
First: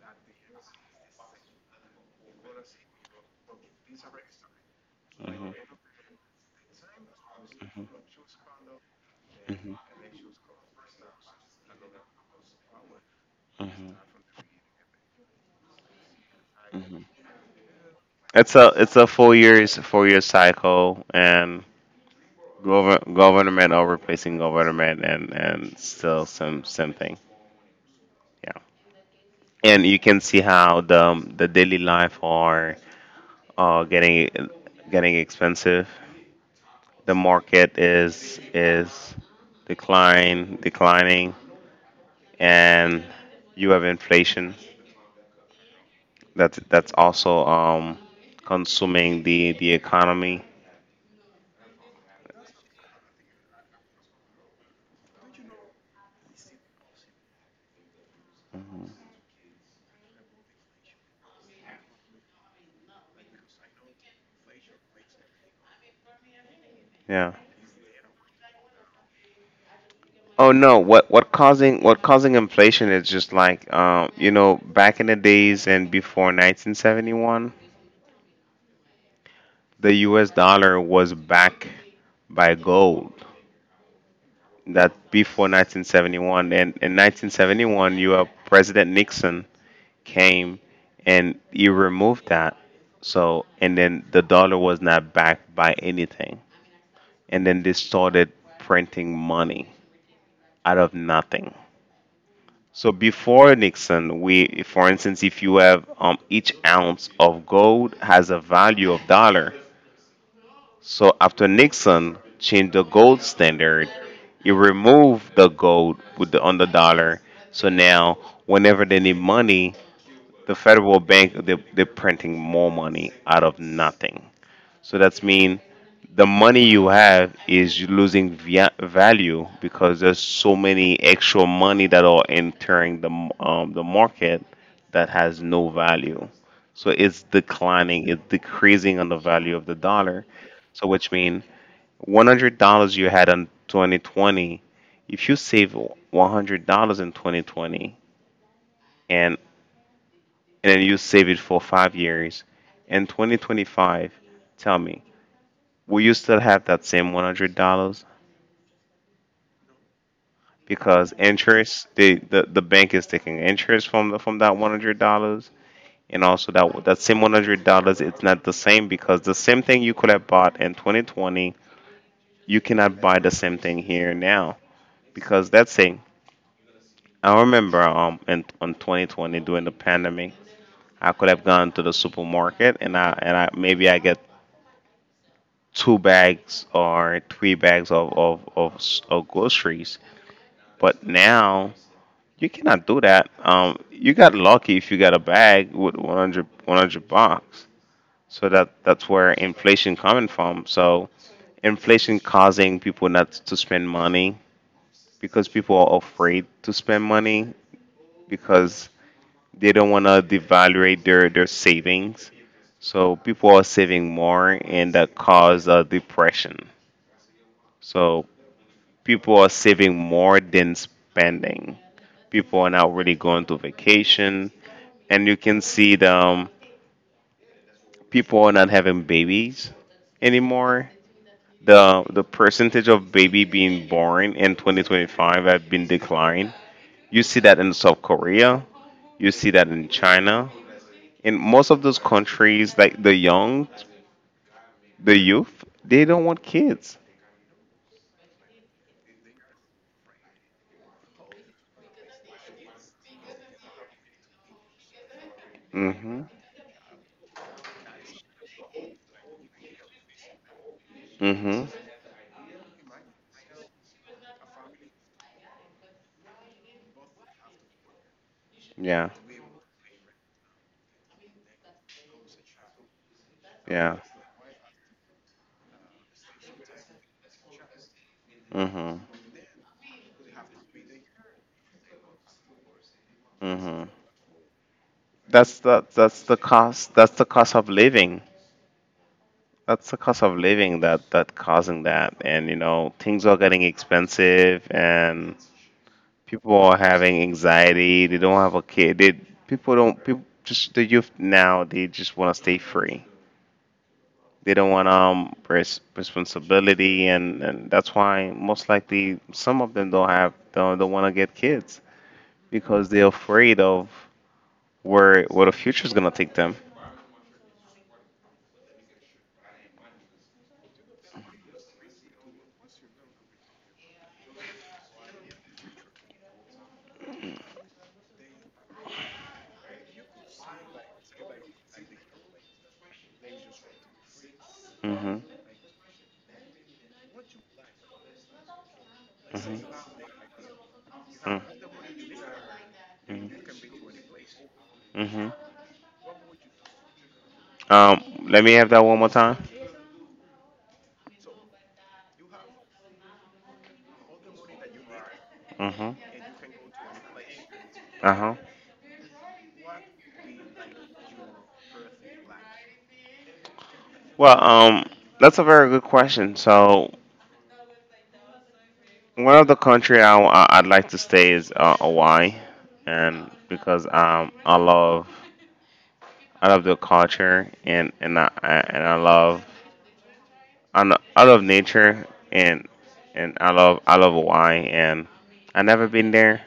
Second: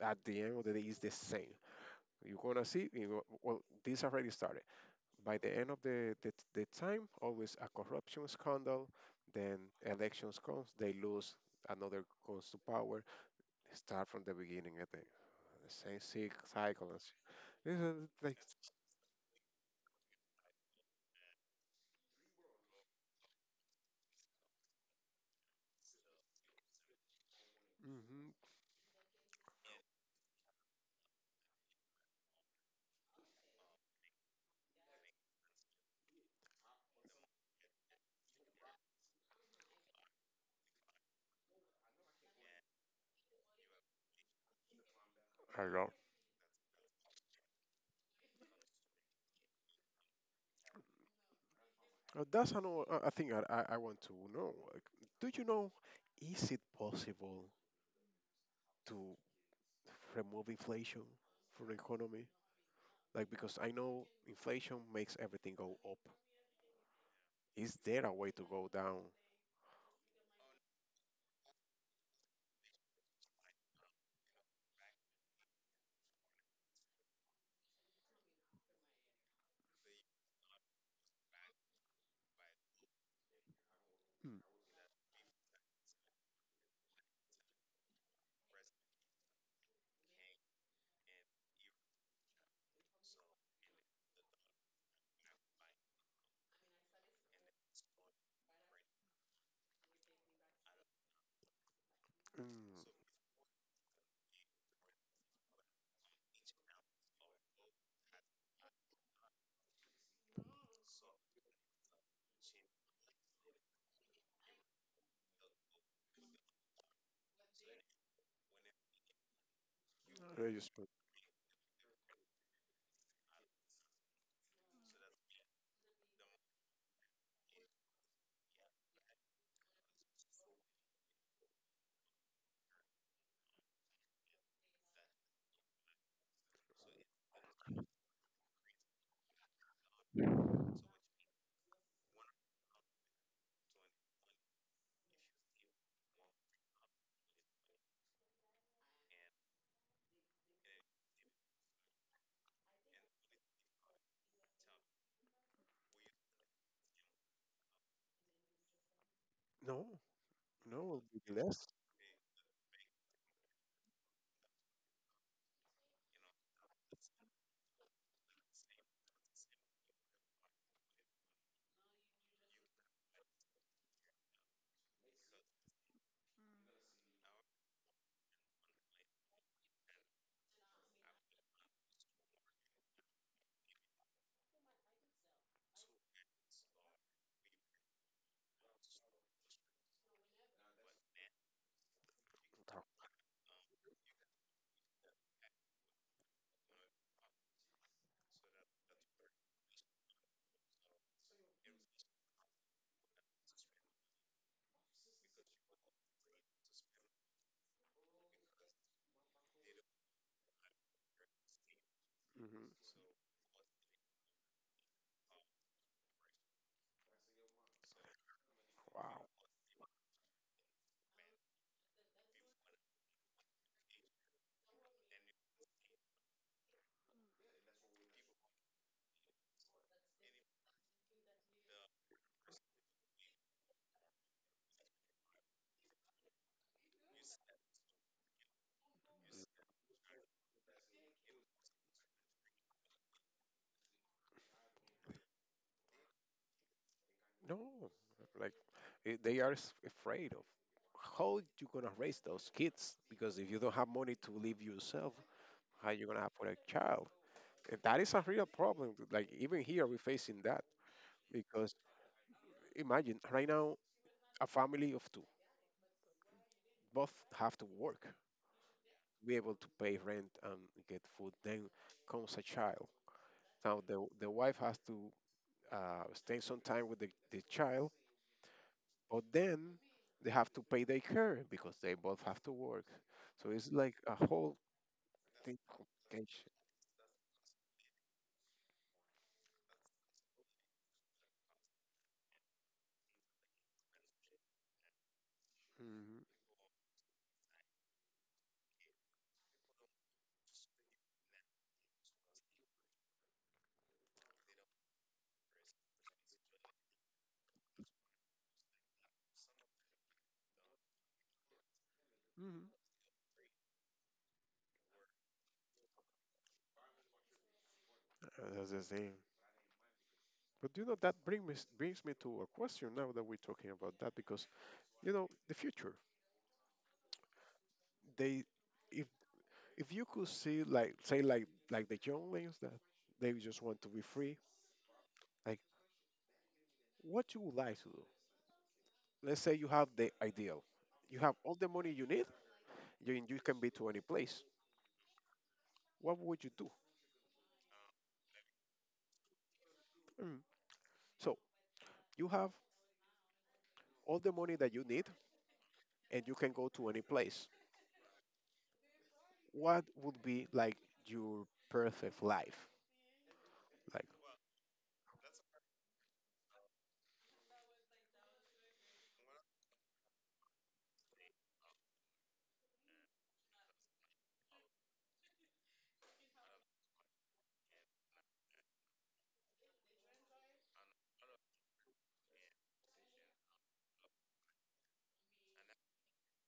Speaker 2: at the end of the day, it's the same. You're gonna see. You go, well, this already started. By the end
Speaker 1: Hmm.
Speaker 2: of the time, always a corruption scandal, then
Speaker 1: Hmm.
Speaker 2: elections comes, they lose, another goes to power,
Speaker 1: Hmm.
Speaker 2: start from the beginning at the same sick cycle.
Speaker 1: Hmm.
Speaker 2: This is like,
Speaker 1: It's a 4 year cycle, and government or replacing government, and still some same thing.
Speaker 2: mm-hmm,
Speaker 1: Yeah. And you can see how the daily life are, uh, getting getting expensive. The market is decline declining, and you have inflation.
Speaker 2: I know.
Speaker 1: That's also, consuming the economy.
Speaker 2: That's another a thing I want to know. Do you know, is it possible to remove inflation from the economy? Like, because I know inflation makes everything go up.
Speaker 1: Yeah.
Speaker 2: Is there a way to go down?
Speaker 1: Oh no! What causing inflation is just like, back in the days and before 1971, the U.S. dollar was backed by gold,
Speaker 2: Mm.
Speaker 1: that before 1971. And in 1971, you have president Nixon came, and he removed that. So and then the dollar was not backed by anything, and then they started printing money out of nothing.
Speaker 2: Mm.
Speaker 1: So before Nixon, we for instance, if you have, each ounce of gold has a value of dollar. So after Nixon changed the gold standard, he removed the gold with the on the dollar. So now, whenever they need money,
Speaker 2: Where
Speaker 1: the
Speaker 2: you spend?
Speaker 1: federal bank, they're printing more money out of nothing. So that's mean, the money you have is losing via value, because there's so many extra money that are entering the market, that has no value. So it's declining, it's decreasing on the value of the dollar. So which means, $100 you had in 2020, if you save $100 in 2020 and and then you save it for 5 years in 2025, tell me, will you still have that same $100?
Speaker 2: No, no, it'll
Speaker 1: Because
Speaker 2: be less.
Speaker 1: interest, the bank is taking interest from that $100. And also, that same $100, it's not the same, because the same thing you could have bought in 2020, you cannot buy the same thing here now. Because that's it. I remember, in 2020, during the pandemic, I could have gone to the supermarket, and I maybe I get two bags or three bags of groceries. But now you
Speaker 2: No.
Speaker 1: cannot do that. You got lucky if you got a bag with 100 bucks. So that's where inflation coming from. So inflation causing people not to spend money, because people are afraid to spend money, because they don't want to devaluate their savings.
Speaker 2: Mhm.
Speaker 1: So people are saving more, and that causes, depression. So
Speaker 2: Wow.
Speaker 1: people are saving more than spending. People are not really going to vacation, and you can see the people are not having babies anymore. The percentage of baby being born in 2025 have been declined. You see that in South Korea. You see that in China. In most of those countries, like the youth, they don't want kids.
Speaker 2: No, like they are afraid of how you gonna raise those kids because if you don't have money to live yourself, how you
Speaker 1: Hmm.
Speaker 2: gonna have for a child? And that is a real problem. Like even here, we're facing that
Speaker 1: Hmm.
Speaker 2: because imagine right now a family of two, both have to work,
Speaker 1: Yeah.
Speaker 2: be able to pay rent and get food. Then comes a child. Now
Speaker 1: Yeah.
Speaker 2: the wife has to staying some time with the child,
Speaker 1: Hmm.
Speaker 2: but then they have to pay their care because they both have to work. So it's
Speaker 1: Hmm.
Speaker 2: like a whole thing
Speaker 1: That's the
Speaker 2: complication.
Speaker 1: cost. That's the cost of living. That's the cost of living that that causing that. And you know, things are getting expensive, and
Speaker 2: Mhm.
Speaker 1: people are having anxiety. They don't have a kid. They people don't people just the youth now. They just want to stay free. They don't want responsibility, and that's why most likely some of them don't have don't want to get kids because they're afraid of where the future's gonna take them.
Speaker 2: That's the same. But you know that brings me to a question now that we're talking about that because you know the future. They if if you could see like say like the younglings that they just want to be free,
Speaker 1: Hmm.
Speaker 2: like what you would like to do. Let's say you have
Speaker 1: Hmm.
Speaker 2: the ideal. You have
Speaker 1: Hmm.
Speaker 2: all the money you need, you can be to any place.
Speaker 1: Hmm.
Speaker 2: What would you do?
Speaker 1: Um, Let me have that one more time.
Speaker 2: Mm. So you have all the money that you need
Speaker 1: Hmm.
Speaker 2: and you can go to any place.
Speaker 1: Uh huh.
Speaker 2: What would be like your perfect life? Like,
Speaker 1: Well, that's a very good question. So, one of the country I'd like to stay is Hawaii, and because I love the culture and and I love I love nature and and I love Hawaii and I never been there,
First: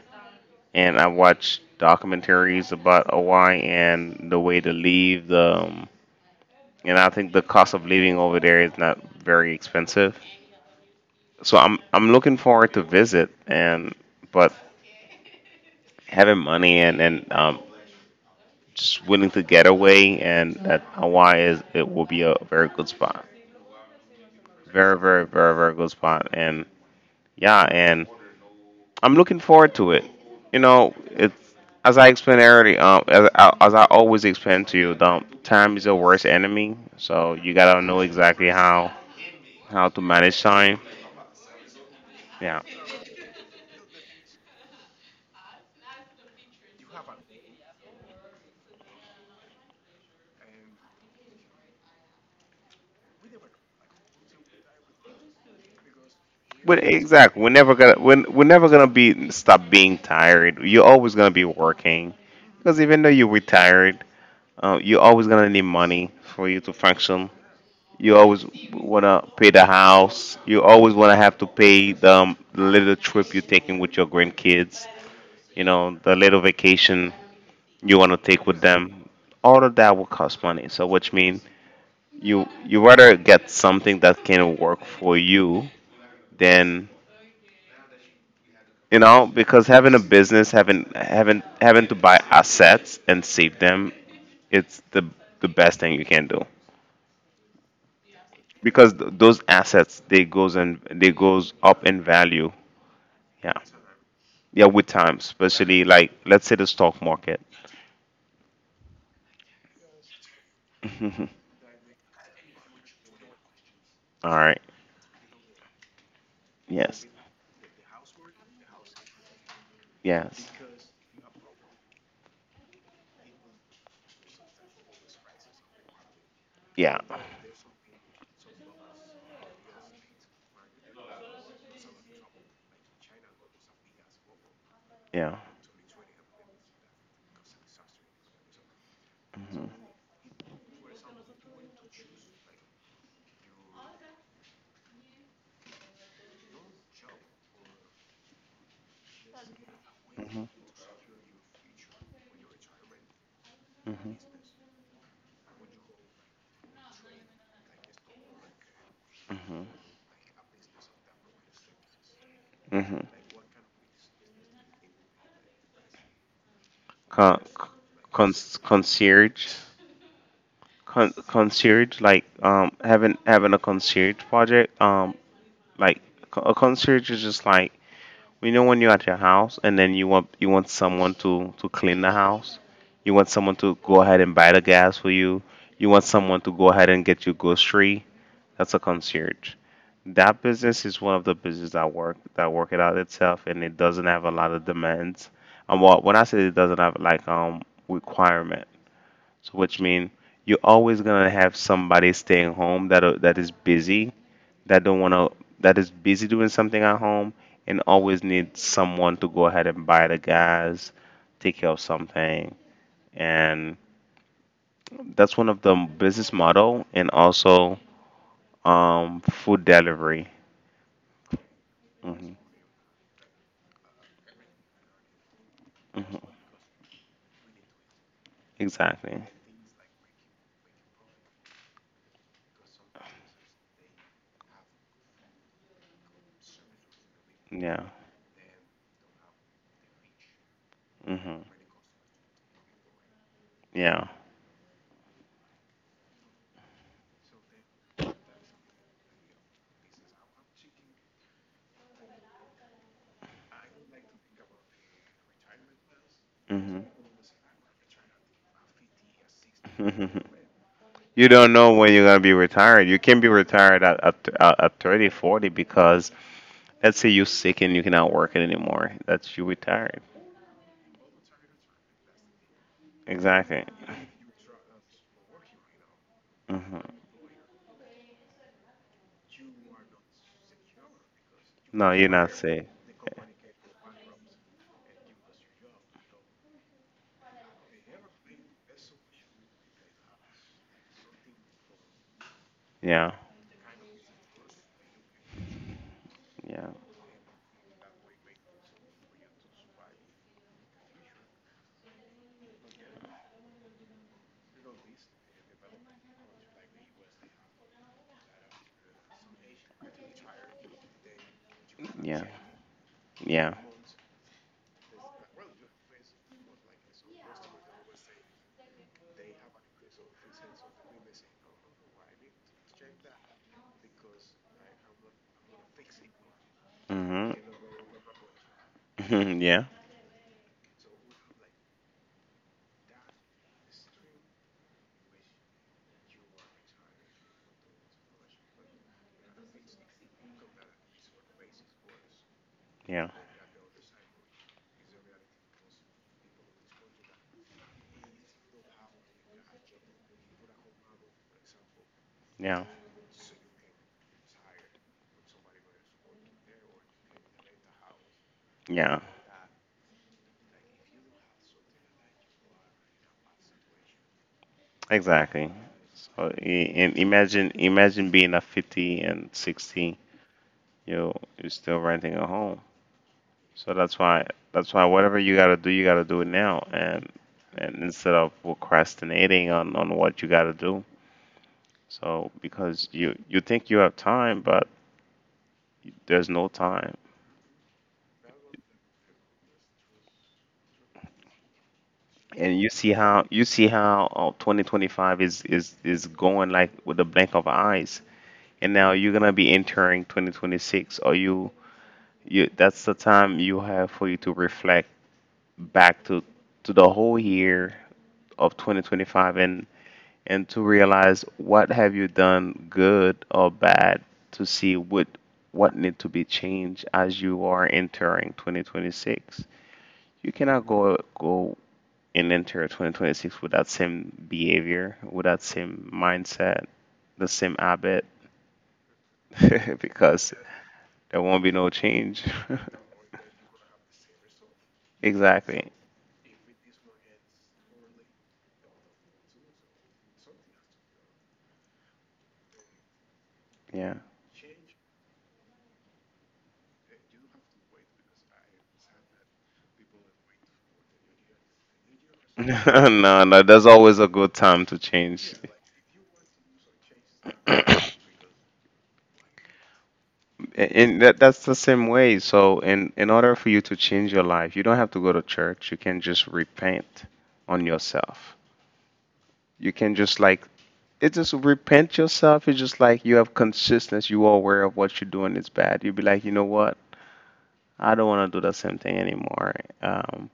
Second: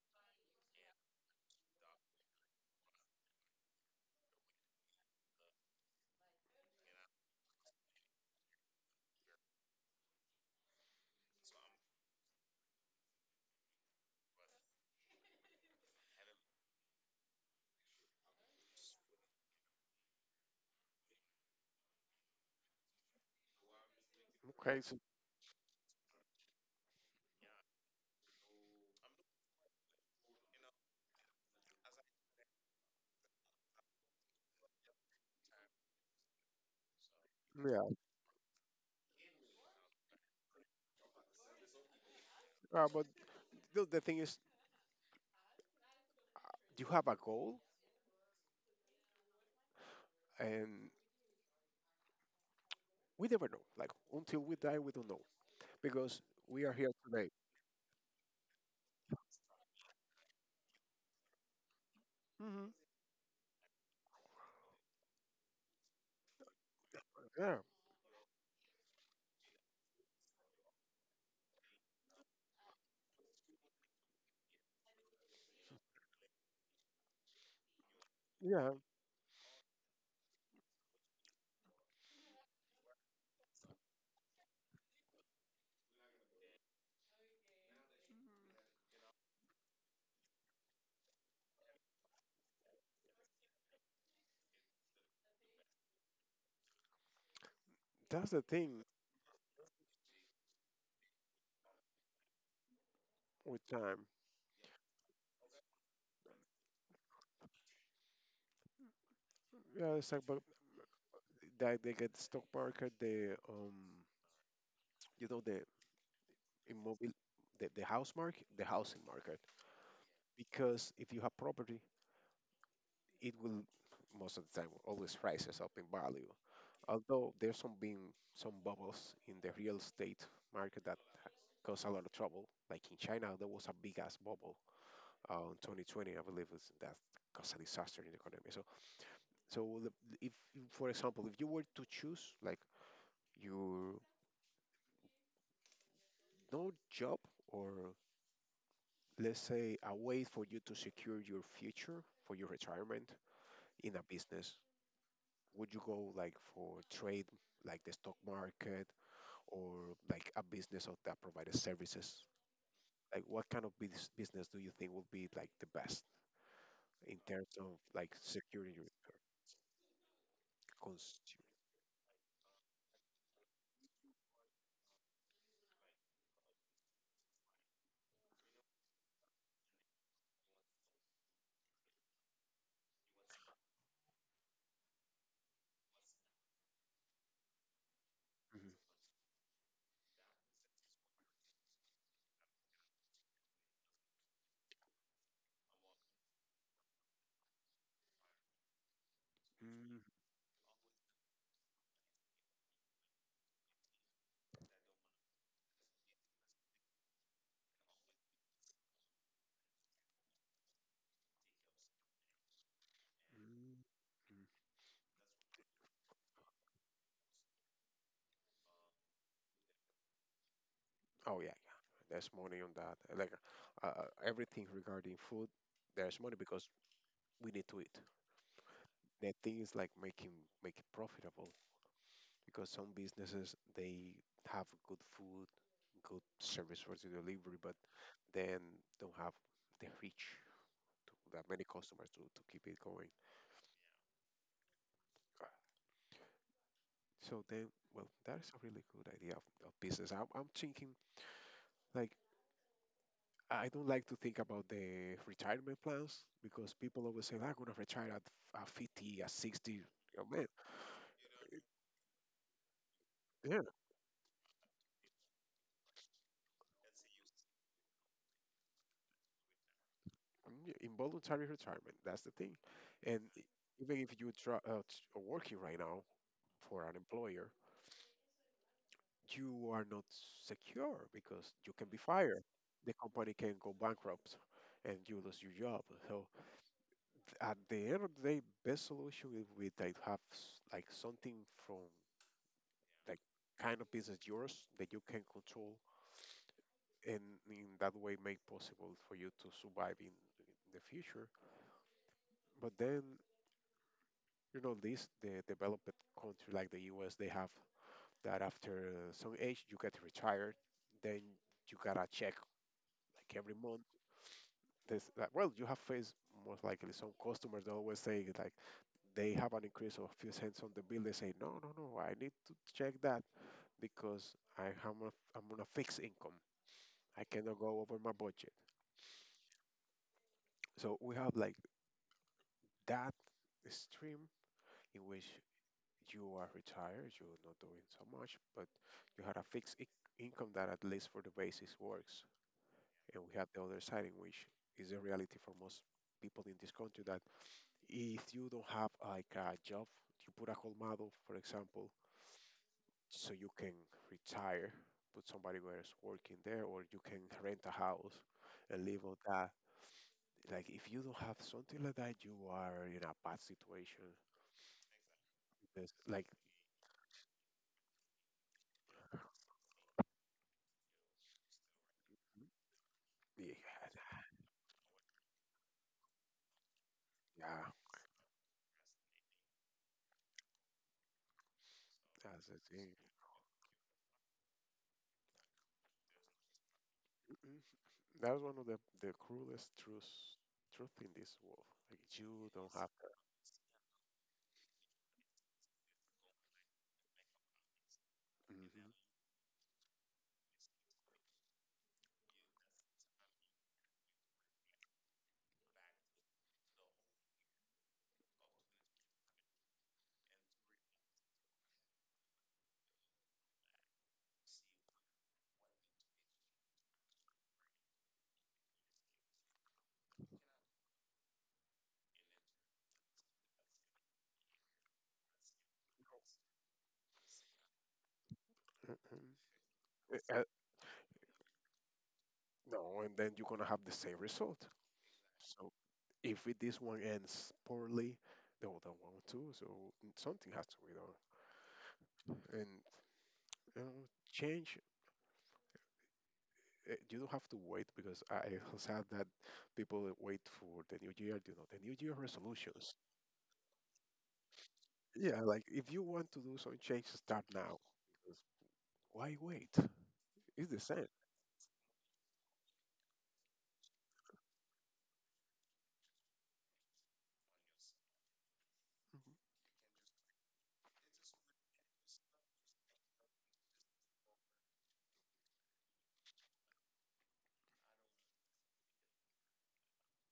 Speaker 1: and I watched documentaries about Hawaii and the way to leave the and I think the cost of living over there is not very expensive. So I'm looking forward to visit, and but having money and and just willing to get away, and that Hawaii is it will be a very good spot.
Speaker 2: okay,
Speaker 1: Very,
Speaker 2: so,
Speaker 1: very, very, very good spot. And yeah, and I'm looking forward to it. You know, it's as I explained earlier, as I always explain to you, the time is your worst enemy. So you gotta
Speaker 2: yeah.
Speaker 1: know exactly how to manage time. Yeah,
Speaker 2: But the thing is, you have a goal and we never know. Like, until we die, we don't know because we are
Speaker 1: but
Speaker 2: here today.
Speaker 1: exactly, we're never gonna be stop being tired. You're always gonna be working because
Speaker 2: Hmm.
Speaker 1: even though you're retired, you're always gonna need money for you to function.
Speaker 2: Yeah.
Speaker 1: You always want to pay the house. You always want to have to pay the little trip you're taking with your grandkids. You know, the little vacation you want to take with
Speaker 2: Yeah.
Speaker 1: them. All of that will cost money. So, which means you you rather get something that can work for you than you know because having a business, having to buy assets and save them, it's the best thing you can do
Speaker 2: That's the thing
Speaker 1: because those assets they goes up in value. Yeah.
Speaker 2: with time.
Speaker 1: Yeah, with time, especially like let's say the stock market.
Speaker 2: Yeah, it's like, but
Speaker 1: [laughs] All
Speaker 2: that they get stock market,
Speaker 1: right.
Speaker 2: you know, the
Speaker 1: Yes.
Speaker 2: immobile, the house market, the housing market.
Speaker 1: Yes.
Speaker 2: Because if you have property, it will most of the time always rises up in value.
Speaker 1: Yeah.
Speaker 2: Although there's some been some bubbles in the real estate market that cause a lot of trouble. Like in China, there was a big ass bubble
Speaker 1: Yeah.
Speaker 2: in 2020, I believe, was that caused a disaster in the economy. So, so the, if, for example, if you were to choose like your no job or let's say a way for
Speaker 1: Mhm.
Speaker 2: you to secure your future for your retirement in a business would you go like for trade, like the stock market,
Speaker 1: Mhm.
Speaker 2: or like a business of that provides services?
Speaker 1: Mhm.
Speaker 2: Like, what kind of business do you think would be like the best in
Speaker 1: Con,
Speaker 2: terms of like
Speaker 1: con,
Speaker 2: securing your
Speaker 1: concierge.
Speaker 2: consumer?
Speaker 1: Concierge, like having a concierge project, like a concierge is just like, you know, when you're at your house and then you want someone to clean the house, you want someone to go ahead and buy the gas for you, you want someone to go ahead and get you grocery,
Speaker 2: Mhm.
Speaker 1: that's a concierge. That business is one of the business that work it out itself, and it doesn't have a lot of demands. And what when I say it doesn't have like requirement, so which
Speaker 2: Mhm.
Speaker 1: mean you're always gonna have somebody staying home that is busy that don't wanna that is busy doing something at home and always needs someone to go ahead and buy the gas, take care of something, and
Speaker 2: Mhm.
Speaker 1: that's one of the business model and also food delivery.
Speaker 2: Oh yeah, yeah. There's
Speaker 1: Hmm.
Speaker 2: money on that. Like everything regarding food, there's money
Speaker 1: Hmm.
Speaker 2: because we need to eat.
Speaker 1: Exactly.
Speaker 2: The thing is like making make it profitable. Because some businesses they have good food, good service for the delivery, but
Speaker 1: Yeah.
Speaker 2: then don't have the reach
Speaker 1: Mhm.
Speaker 2: that many customers to keep it going.
Speaker 1: Yeah.
Speaker 2: Uh, So then, well, that is a really good idea of business. I'm thinking like I don't like to think about the retirement plans because
Speaker 1: Mhm.
Speaker 2: people always say I'm gonna retire at 50, at 60. Oh, man,
Speaker 1: [laughs] You don't know when you're gonna be retired. You can be
Speaker 2: yeah,
Speaker 1: retired at 30, 40, because let's say you're sick and you cannot work it anymore. That's you retired.
Speaker 2: mm, involuntary retirement. That's the thing. And i-
Speaker 1: Exactly.
Speaker 2: Even if you try working right now for
Speaker 1: Mhm.
Speaker 2: an employer, you are not secure because you can
Speaker 1: No,
Speaker 2: be
Speaker 1: you're not
Speaker 2: fired.
Speaker 1: safe.
Speaker 2: The company can go bankrupt and you lose your job. So at the end of the day, best solution is we that have like something from
Speaker 1: Yeah.
Speaker 2: like kind of business yours that you can control
Speaker 1: Yeah.
Speaker 2: and in that way make possible for you to survive in the future. But then you know these the developed country like the US they have that after some age you get retired, then you gotta
Speaker 1: Yeah.
Speaker 2: check like
Speaker 1: Yeah.
Speaker 2: every month this like well you have faced most likely some customers that always say like they have an increase of a few cents on the bill they say no I need to check that because I'm on a fixed income. I
Speaker 1: Mhm.
Speaker 2: cannot go over my budget.
Speaker 1: [laughs] Yeah.
Speaker 2: So we have like that stream in which you are retired you're not doing so much but you had a fixed income that at least for the basis works,
Speaker 1: Yeah.
Speaker 2: and we have the other side in which is a reality for most people in this country that if you don't have like a job, you put a colmado, for example,
Speaker 1: Yeah.
Speaker 2: so you can retire, put somebody where is working there, or you can rent a house and
Speaker 1: Yeah.
Speaker 2: live on that. Like if you don't have something like that, you are in a bad situation.
Speaker 1: Exactly.
Speaker 2: Because,
Speaker 1: So
Speaker 2: like
Speaker 1: and imagine being at 50 and 60. You you're still renting a home. So
Speaker 2: yeah,
Speaker 1: that's why whatever you gotta do it now,
Speaker 2: yeah,
Speaker 1: and instead of procrastinating on what you gotta do. So
Speaker 2: that's the
Speaker 1: because
Speaker 2: thing.
Speaker 1: you think you have time, but there's no time,
Speaker 2: Mm-mm. That's one of the cruelest truth in this world. Like you
Speaker 1: and
Speaker 2: don't have that.
Speaker 1: you see how 2025 is going like with a blink of eyes, and
Speaker 2: Mhm.
Speaker 1: now you're gonna be entering 2026, or you that's the time you have for you to reflect back to the whole year of 2025, and to realize what have you done good or bad, to see what need to be changed as you are entering 2026. You cannot go and enter 2026 with that same behavior, with that same mindset, the same habit,
Speaker 2: Mm-mm.
Speaker 1: [laughs] because
Speaker 2: Uh, uh,
Speaker 1: there won't be no change. [laughs]
Speaker 2: no, and then you're gonna have the same result.
Speaker 1: Exactly.
Speaker 2: So if it, this one ends poorly, the other one too. So mm, something has to be done. And you know,
Speaker 1: Yeah.
Speaker 2: change. You don't have to wait because I have had that people that wait for the new year. You know, the new year resolutions.
Speaker 1: [laughs] No, no, there's always a good time to change.
Speaker 2: Yeah, like if you want to do some change, start now. Because why wait? It's
Speaker 1: A-
Speaker 2: the
Speaker 1: And
Speaker 2: same.
Speaker 1: that that's the same way. So in order for you to change your life, you don't have to go to church. You can just repent on yourself.
Speaker 2: Mhm.
Speaker 1: You can just like it just repent yourself. It's just like you have consistency. You are aware of what you're doing is bad. You'll be like, you know what? I don't want to do the same thing anymore. Um,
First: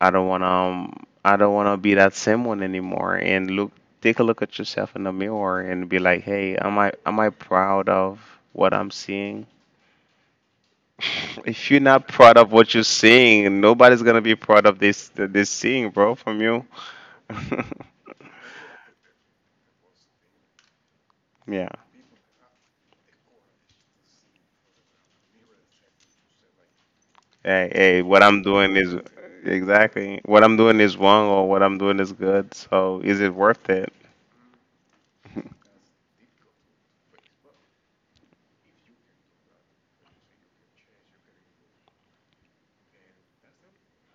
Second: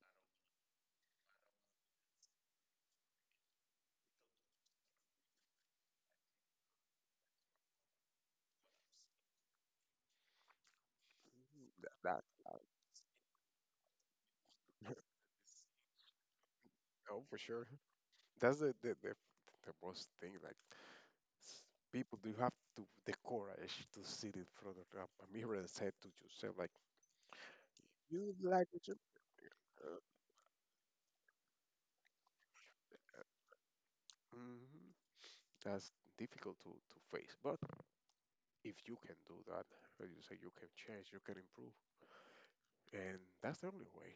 Speaker 1: I don't want to. I don't want to be that same one anymore. And look, take a look at yourself in the mirror and be like, hey, am I proud of what I'm seeing? If you're not proud of what you're seeing, nobody's gonna be proud of this seeing, bro, from you.
Speaker 2: [laughs] No, for
Speaker 1: [laughs]
Speaker 2: sure. That's the most thing. Like s-
Speaker 1: Yeah.
Speaker 2: people do have to the courage to sit in front of a mirror and say to yourself, like,
Speaker 1: Hey, hey, what
Speaker 2: You
Speaker 1: I'm
Speaker 2: like
Speaker 1: doing
Speaker 2: it?
Speaker 1: is
Speaker 2: Too? Uh,
Speaker 1: exactly, what I'm doing is wrong, or what I'm doing is good. So is it worth it?
Speaker 2: hmm.
Speaker 1: [laughs]
Speaker 2: That's difficult to face. But if you can do that, as you say, you can change, you can improve. And that's the only way.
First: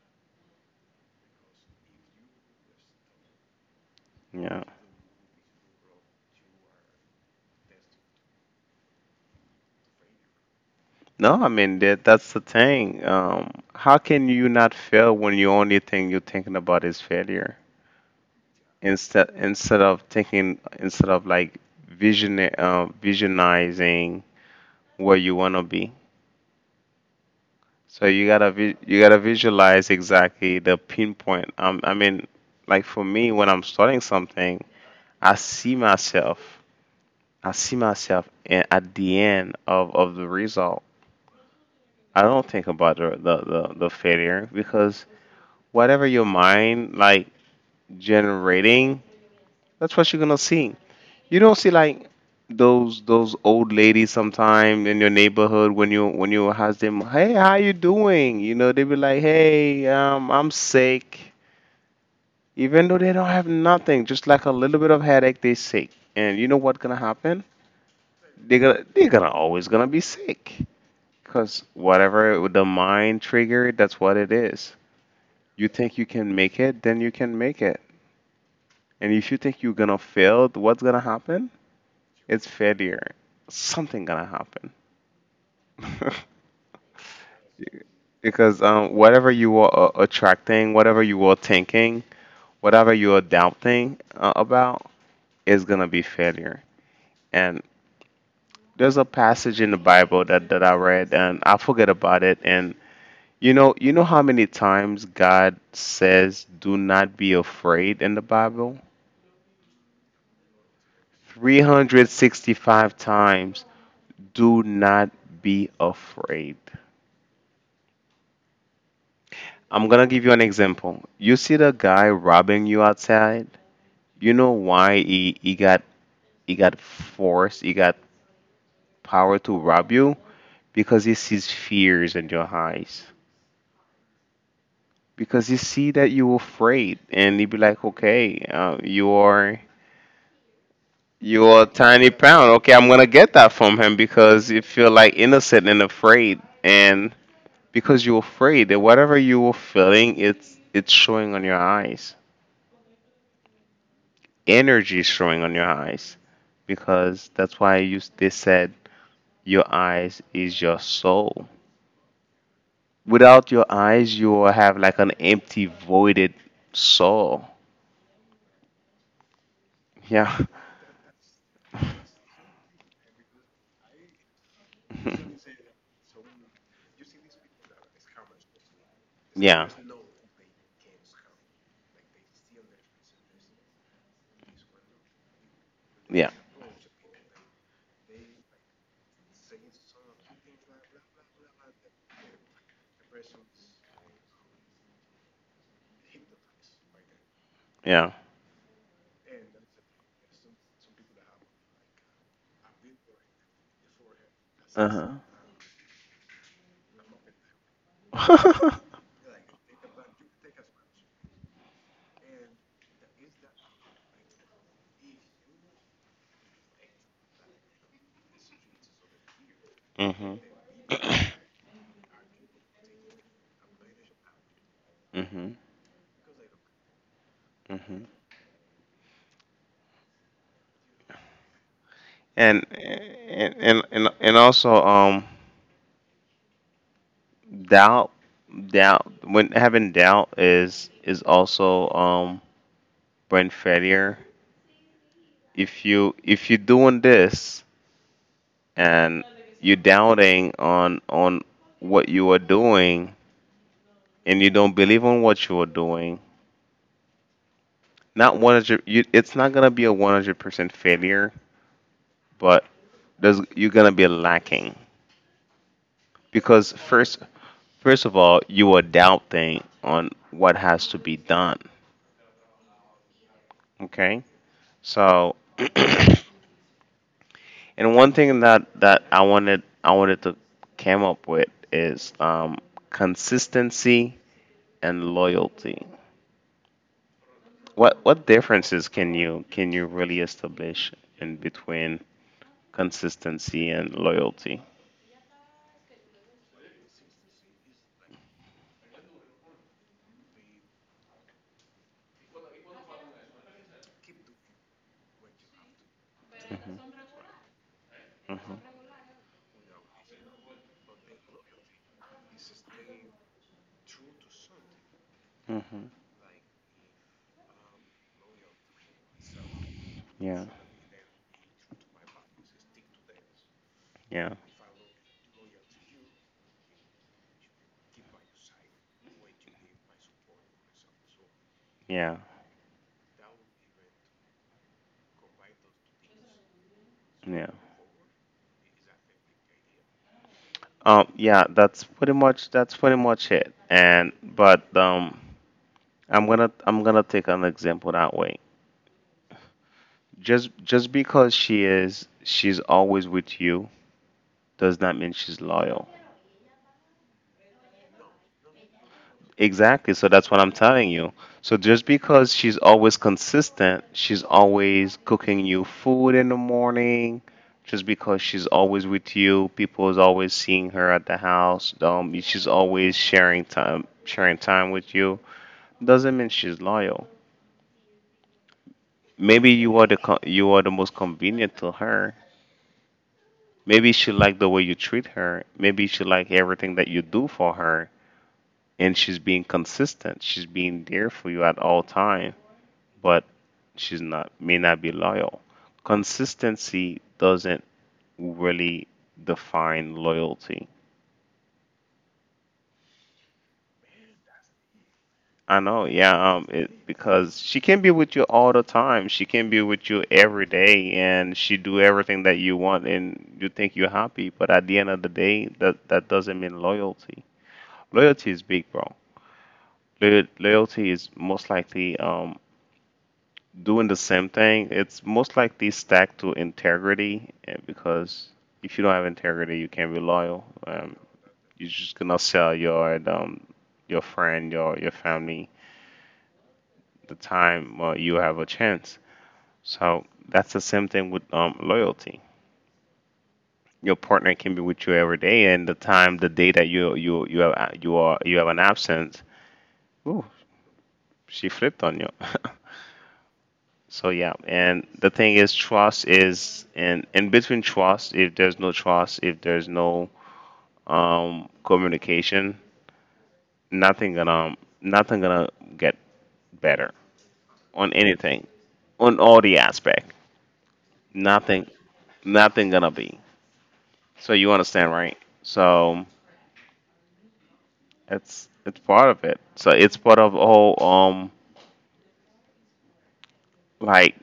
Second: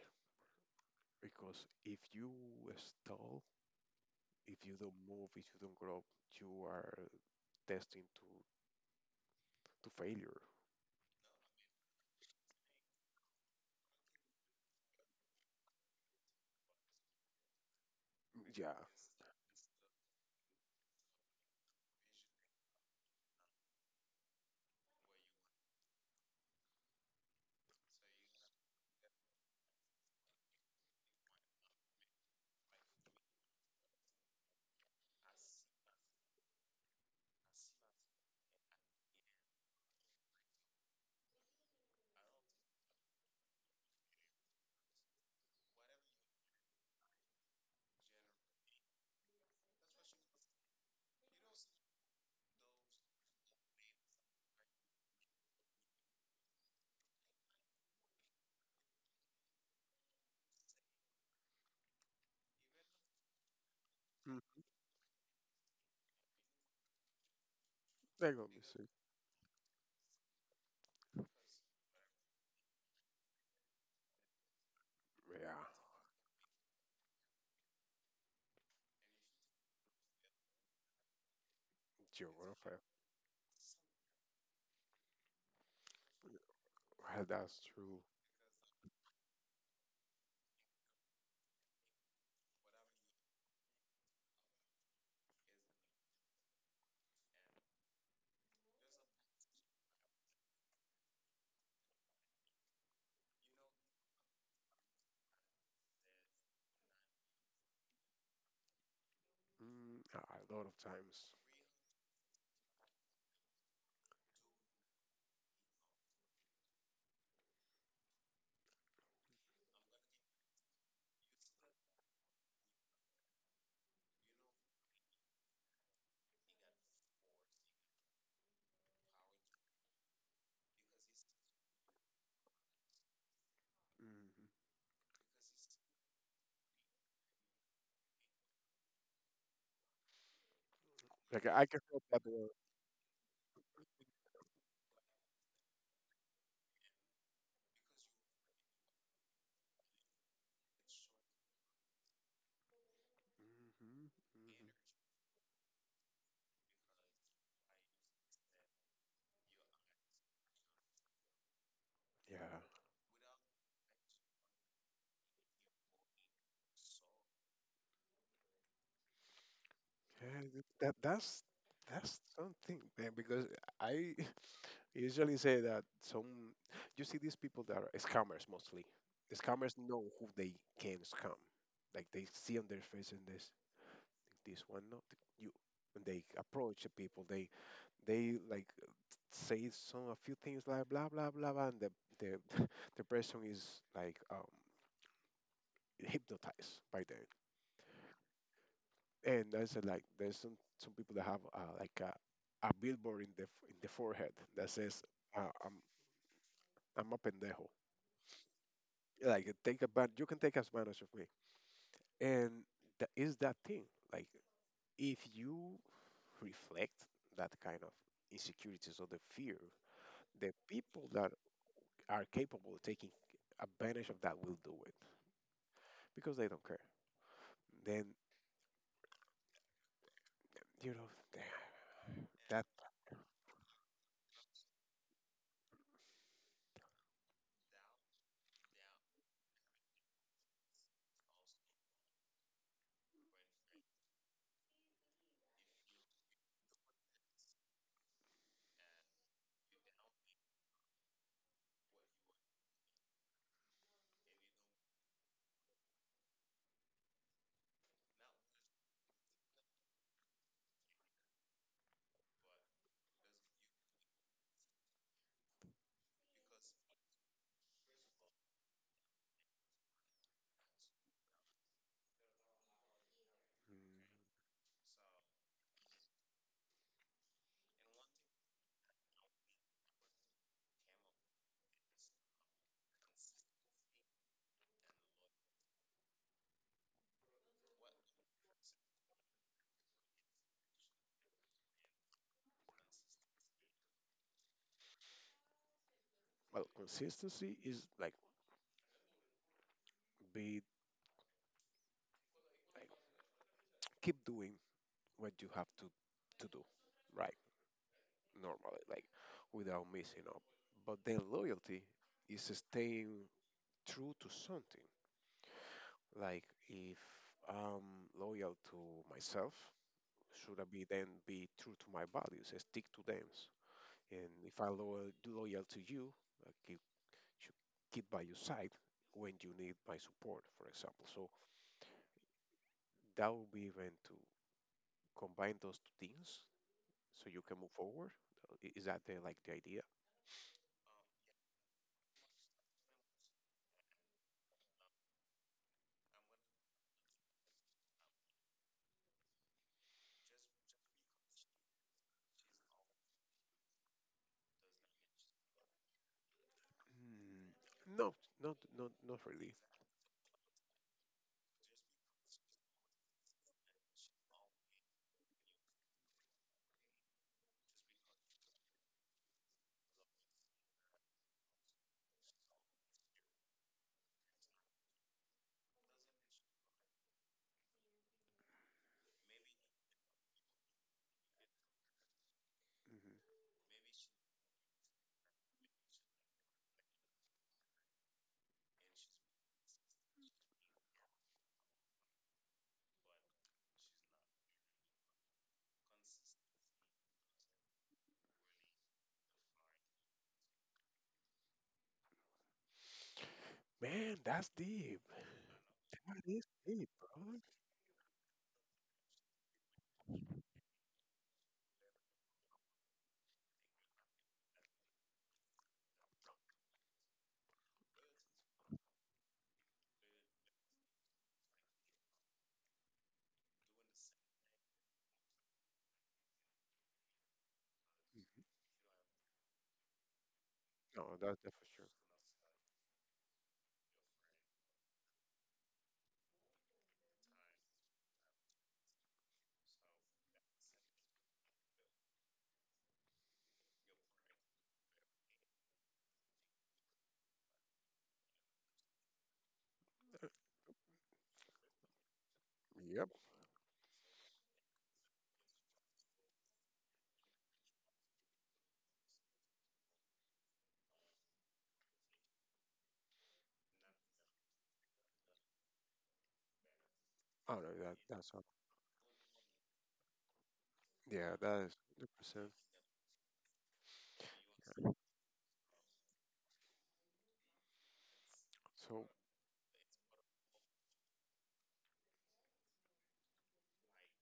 Speaker 2: Because if you stall,
Speaker 1: Yeah.
Speaker 2: if you don't move, if you don't grow, you are destined to failure.
Speaker 1: No, I mean that that's the thing. How can you not fail when your only thing you're thinking about is failure?
Speaker 2: Yeah.
Speaker 1: Instead instead of thinking instead of like vision visionizing where you wanna be. So you gotta you gotta visualize exactly the pinpoint. I mean, like for me, when I'm starting something, I see myself. I see myself in, at the end of the result. I don't think about the failure, because whatever your mind like generating, that's what you're gonna see. You don't see like those old ladies sometime in your neighborhood when you ask them, hey, how you doing? You know, they be like, hey, I'm sick. Even though they don't have nothing, just
Speaker 2: Mm,
Speaker 1: like a little bit of headache, they sick. And you know what's gonna happen?
Speaker 2: they're gonna be sick.
Speaker 1: They are gonna always gonna be sick. Cause whatever the mind triggered, that's what it is.
Speaker 2: Yeah.
Speaker 1: You think you can make it, then you can make it. And if you think you're gonna fail, what's gonna happen?
Speaker 2: You're
Speaker 1: It's
Speaker 2: gonna fail.
Speaker 1: failure. Something gonna happen. [laughs]
Speaker 2: Well, that's true.
Speaker 1: Because whatever you are attracting, whatever you are thinking, whatever you are doubting about, is gonna be failure. And there's a passage in the Bible that, that I read and I forget about it, and you know, you know how many times God says do not be afraid in the Bible?
Speaker 2: Mm, a lot of times.
Speaker 1: 365 times. Do not be afraid. I'm going to give you an example. You see the guy robbing you outside? You know why he, he got force, he got power to rob you? Because he sees fears in your eyes.
Speaker 2: Hmm.
Speaker 1: Because you see that you're afraid and you be like, okay, you
Speaker 2: Like
Speaker 1: are a
Speaker 2: I can feel
Speaker 1: tiny
Speaker 2: that. Mm-hmm.
Speaker 1: pound, okay, I'm gonna get that from him, because you feel like innocent and afraid, and because you're afraid that whatever you were feeling, it's showing on your eyes,
Speaker 2: Mm-hmm.
Speaker 1: energy is showing on your eyes, because that's why you they said your eyes is your soul.
Speaker 2: Yeah,
Speaker 1: Without your eyes you will have like an empty voided soul. Yeah.
Speaker 2: yeah, that that's something, man, because I [laughs] usually
Speaker 1: [laughs]
Speaker 2: say that some you see these people that are scammers mostly.
Speaker 1: Yeah.
Speaker 2: Scammers know who they can scam. Like they see on their face and this one not you. When they
Speaker 1: Yeah.
Speaker 2: approach the people, they like say some a few things like blah blah blah, blah and the [laughs] the person is like hypnotized by the
Speaker 1: Yeah.
Speaker 2: and I said like there's some people that have like a billboard in the in the forehead that says
Speaker 1: Uh
Speaker 2: uh, I'm I'm a pendejo.
Speaker 1: huh. [laughs]
Speaker 2: Like take a you can take advantage of me, and that is that thing. Like if you reflect that kind of insecurities or the fear,
Speaker 1: Mhm.
Speaker 2: the people
Speaker 1: [coughs]
Speaker 2: that are capable of taking advantage of that will do it
Speaker 1: Mhm.
Speaker 2: because they don't care.
Speaker 1: Mhm.
Speaker 2: Then
Speaker 1: [laughs]
Speaker 2: you know, damn
Speaker 1: And
Speaker 2: that.
Speaker 1: also doubt doubt, when having doubt, is also brain failure. If you if you're doing this and you're doubting on what you are doing, and you don't believe on what you are doing, not 100 you, it's not going to be a 100% failure, but there's you're going to be lacking. Because first first of all, you are doubting on what has to be done.
Speaker 2: Mm,
Speaker 1: Okay, so [clears throat] and one thing that I wanted to come up with is consistency and loyalty. What differences can you really establish in between consistency and loyalty?
Speaker 2: well, consistency is like be like keep doing what you have to do,
Speaker 1: Hmm.
Speaker 2: right?
Speaker 1: Hmm.
Speaker 2: Normally, like without messing up. But then loyalty is staying true to something.
Speaker 1: Hmm.
Speaker 2: Like if I'm loyal to myself,
Speaker 1: Yeah.
Speaker 2: should I be then be true to my values, and stick to them? And
Speaker 1: Yeah.
Speaker 2: if I'm loyal to you, I keep should keep by your side when you need my support, for example. So
Speaker 1: Yeah.
Speaker 2: that would be even to combine those two things so you
Speaker 1: Yeah.
Speaker 2: can move forward. Is that the like the idea?
Speaker 1: Yeah, that's pretty much it. And but I'm gonna take an example that way. Just because she's always with you does not mean she's loyal.
Speaker 2: Mm, no, not not not really.
Speaker 1: Exactly. So that's what I'm telling you. So just because she's always consistent, she's always cooking you food in the morning. Just because she's always with you, people is always seeing her at the house. She's always sharing time with you, doesn't mean she's loyal. Maybe you are you are the most convenient to her.
Speaker 2: Mhm.
Speaker 1: Maybe she like the way you treat her. Maybe she like everything that you do for her, and she's being consistent. She's being there for you at all time, but she's not may not be loyal. Consistency doesn't really define loyalty.
Speaker 2: Man, that's deep.
Speaker 1: I know,
Speaker 2: That
Speaker 1: yeah,
Speaker 2: is
Speaker 1: it,
Speaker 2: deep,
Speaker 1: because
Speaker 2: bro.
Speaker 1: she can be with you all the time. She can be with you every day, and she do everything that you want, and you think you're happy. But at the end of the day, that doesn't mean loyalty. Loyalty is big, bro. Loyalty is most likely doing the same thing. It's most likely stacked to integrity, eh, because if you don't have integrity, you can't be loyal.
Speaker 2: No, that's that for
Speaker 1: You're
Speaker 2: sure.
Speaker 1: just gonna sell your friend, your family, the time you have a chance. So that's the same thing with loyalty. Your partner can be with you every day, and the time, the day that you have you are you have an absence, ooh, she flipped on you.
Speaker 2: Yep.
Speaker 1: [laughs] So yeah, and the thing is, trust is and in between trust, if there's no trust, if there's no communication, nothing gonna nothing gonna get better
Speaker 2: Oh no,
Speaker 1: on
Speaker 2: that that's all.
Speaker 1: anything, on all the aspect.
Speaker 2: Yeah, that
Speaker 1: Nothing,
Speaker 2: is 100%.
Speaker 1: nothing gonna be. So you understand, right? So it's
Speaker 2: So,
Speaker 1: part of it. So it's part of the whole like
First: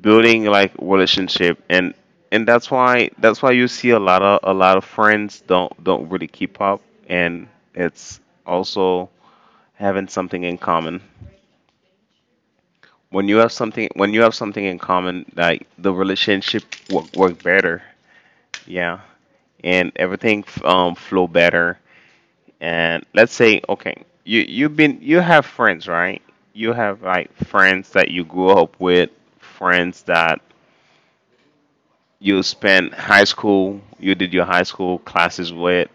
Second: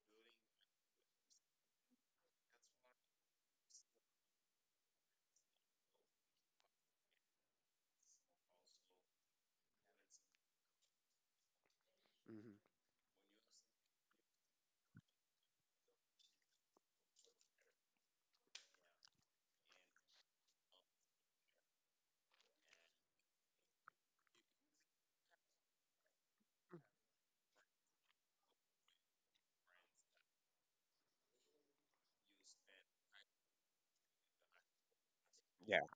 Speaker 1: building like relationship and and that's why you see a lot of friends don't really keep up and it's also having something in common.
Speaker 2: mhm.
Speaker 1: When you have something in common, like the relationship work better. Yeah. And everything flow better, and let's say okay, you have friends, right, you have like friends that you grew up with, friends that you did your high school classes
Speaker 2: Yeah,
Speaker 1: with,